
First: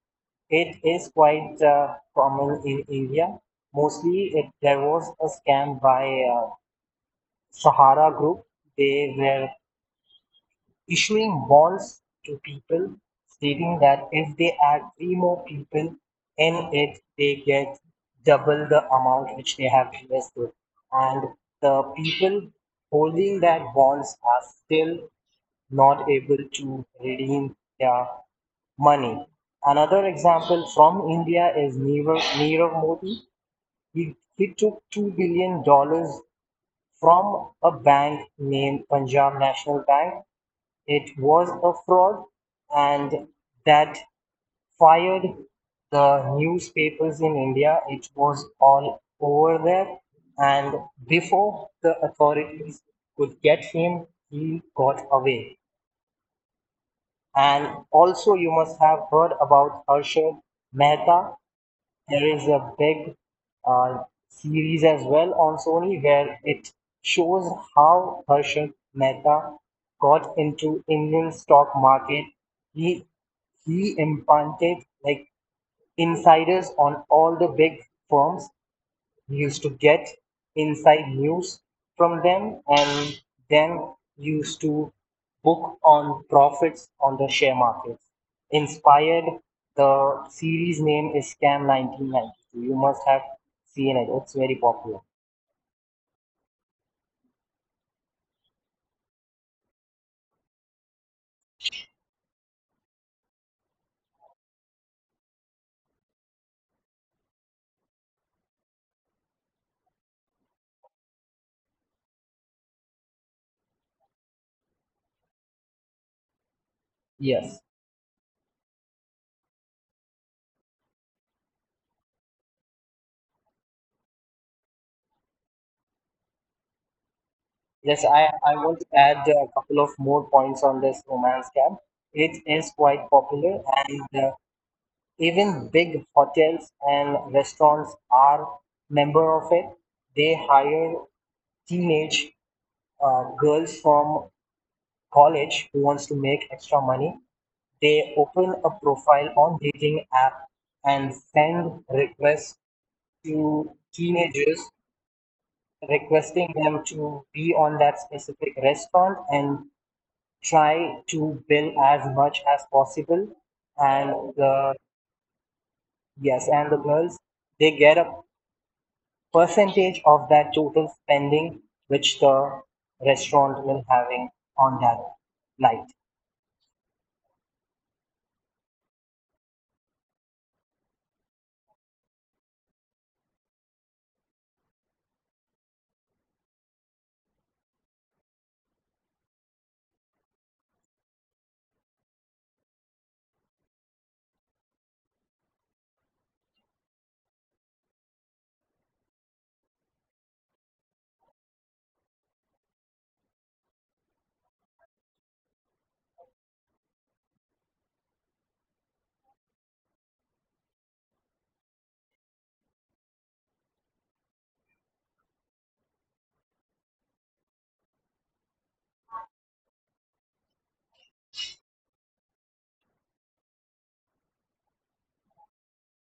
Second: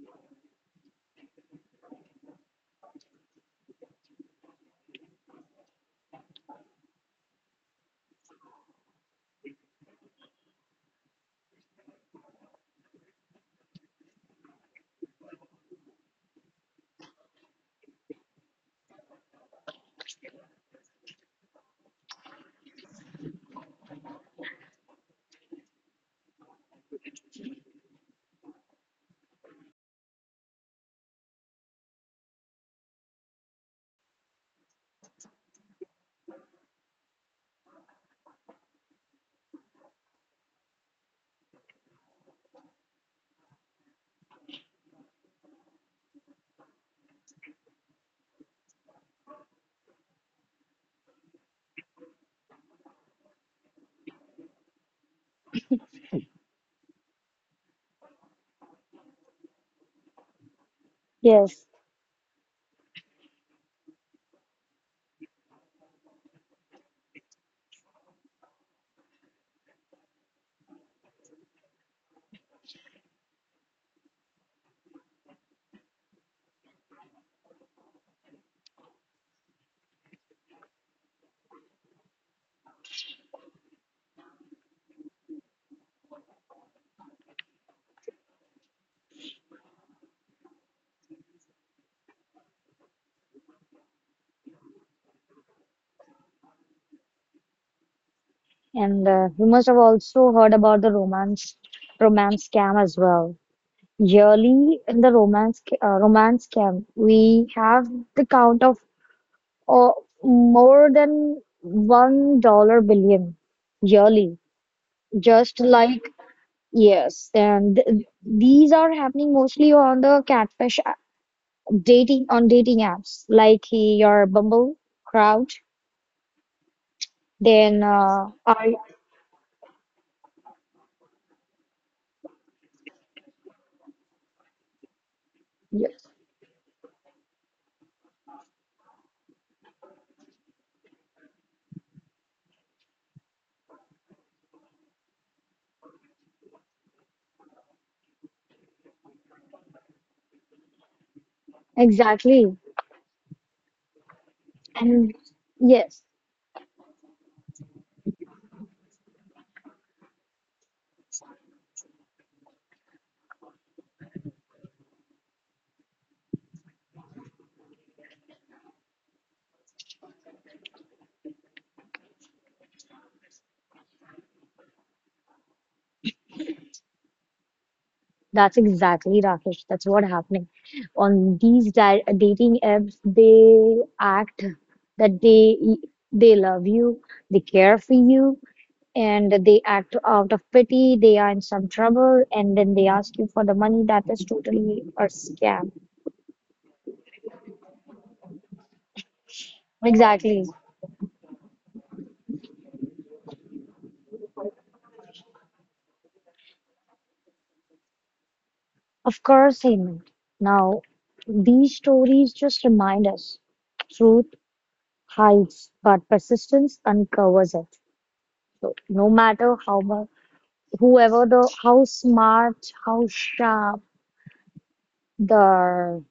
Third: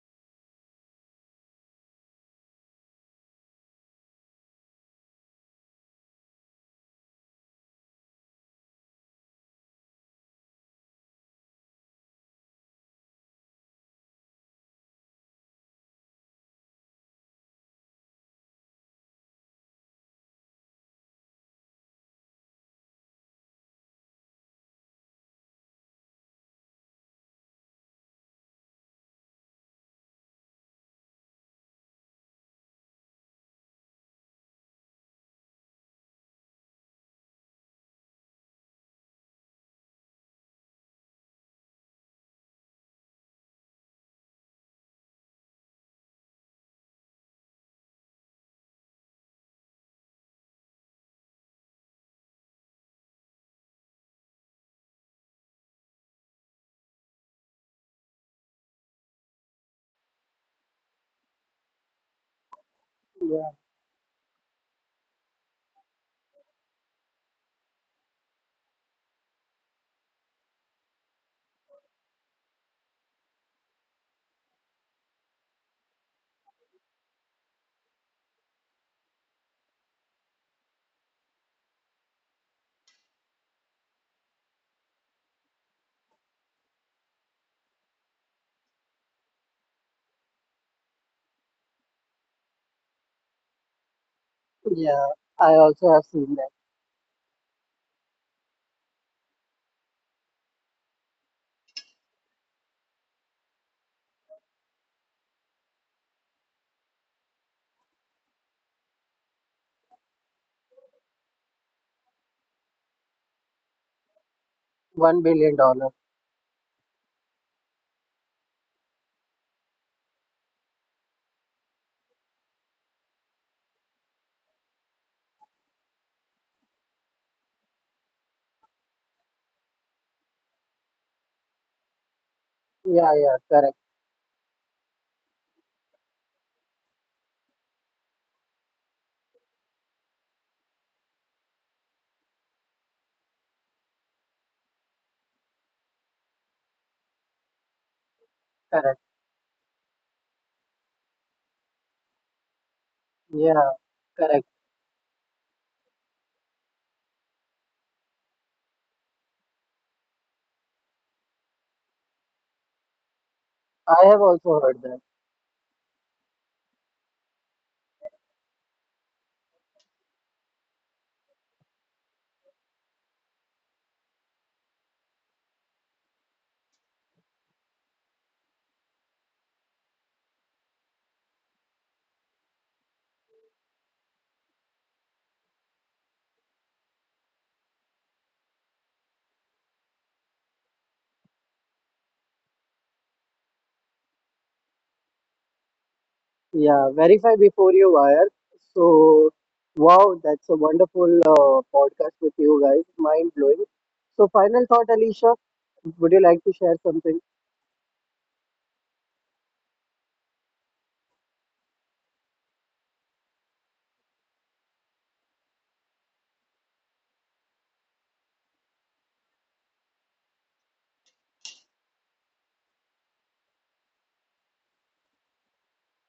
It is quite common in India. Mostly, it, there was a scam by Sahara Group. They were issuing bonds to people stating that if they add three more people in it, they get double the amount which they have invested. And the people holding that bonds are still not able to redeem their money. Another example from India is Nirav Modi. He took $2 billion dollars from a bank named Punjab National Bank. It was a fraud, and that fired the newspapers in India. It was all over there, and before the authorities could get him, he got away. And also, you must have heard about Harshad Mehta. Yes, There is a big Yeah, uh, series as well on Sony where it shows how Harshad Mehta got into Indian stock market. He he implanted like insiders on all the big firms. You used to get inside news from them and then used to book on profits on the share markets. Inspired, the series name is Scam 1992. You must have seen it, it's very popular. yeah. I also have seen that. and you must have also heard about the romance scam as well. Yearly in the romance scam, we have the count of uh, more than $1 billion yearly, One billion just dollar. like yes, Yes. and these are happening mostly on the catfish, dating apps like your Bumble, Crowd, then Yes, I want to add a couple of more points on this romance scam. It is Yeah, quite yeah. popular Correct, and even big hotels and restaurants are member of it. They hire teenage girls from college who wants to make extra money. They open a correct. profile on dating app and send exactly. requests to Yeah, correct. teenagers And yes, requesting them to be on that specific restaurant and try to bill as much as possible I and have also heard the that. yes, and the girls they get a percentage of that total spending which the restaurant will having on that night. that's exactly Rakesh. That's what happening on these di dating apps. They act that they love you, they care for you, and they act out of pity. They are in some trouble, and then they ask you for the money. That is totally a scam. Yeah, verify before you wire. So, wow, Exactly. that's a wonderful podcast with you guys. Mind blowing. So, final thought, Alicia, would you like to share something? Of course, Hemant. Now, these stories just remind us truth hides, but persistence uncovers it. So, no matter how much, whoever the, how smart, how sharp the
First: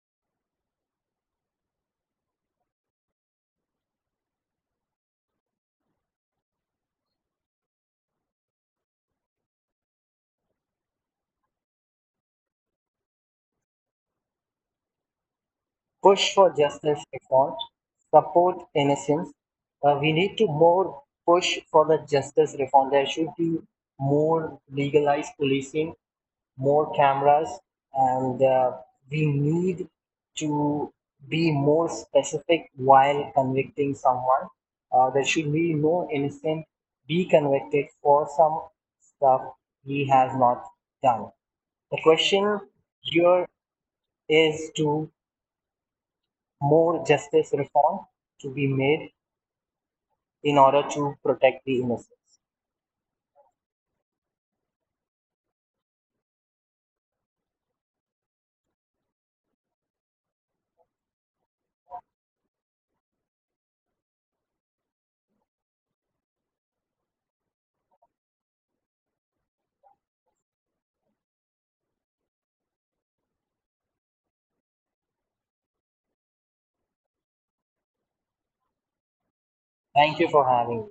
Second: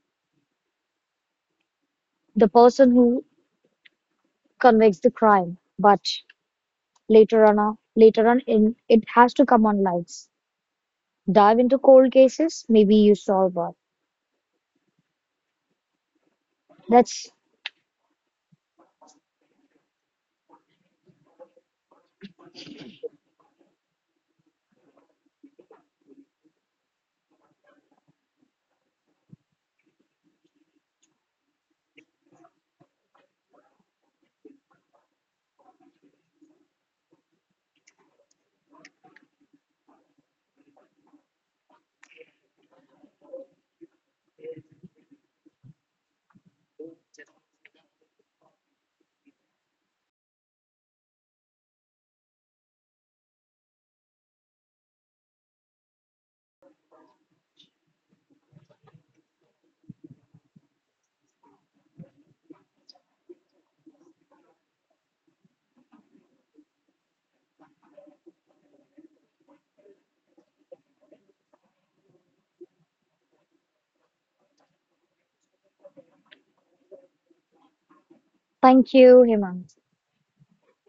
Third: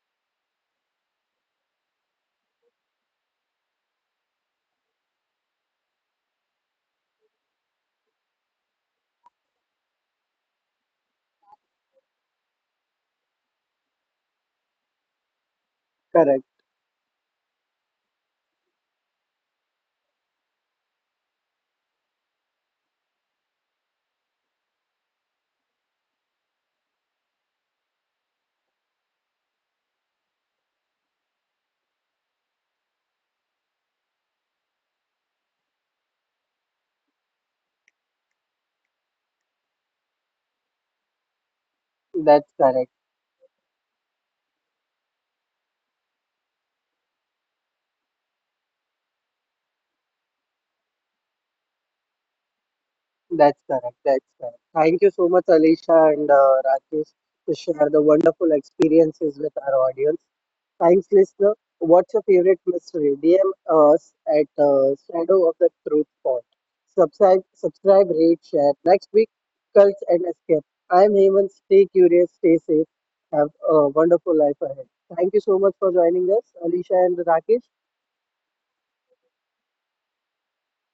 the person who convicts the crime, but later on, in it has to come on lights. Dive into cold cases, maybe you solve one. Push Correct. for justice That's reform, support innocence. We need to more push for the justice reform. There should be more legalized policing, more cameras, and we need to be more specific while convicting someone. There should be no innocent be convicted for some stuff he has not done. The That's question correct. here is to more justice reform to be made in order to protect the innocents. That's correct. That's correct. Thank you so much, Alicia and Rakesh, to share the wonderful experiences with our audience. Thanks, listener. What's your favorite mystery? DM us at Shadow of the Truth Pod. Subscribe, subscribe, rate, share. Next week, Cults and Escape. I'm Hemant. Stay curious, stay safe. Have a wonderful life ahead. Thank you so much for joining us, Alicia and Rakesh. thank you, Hemant. Thank you for having me.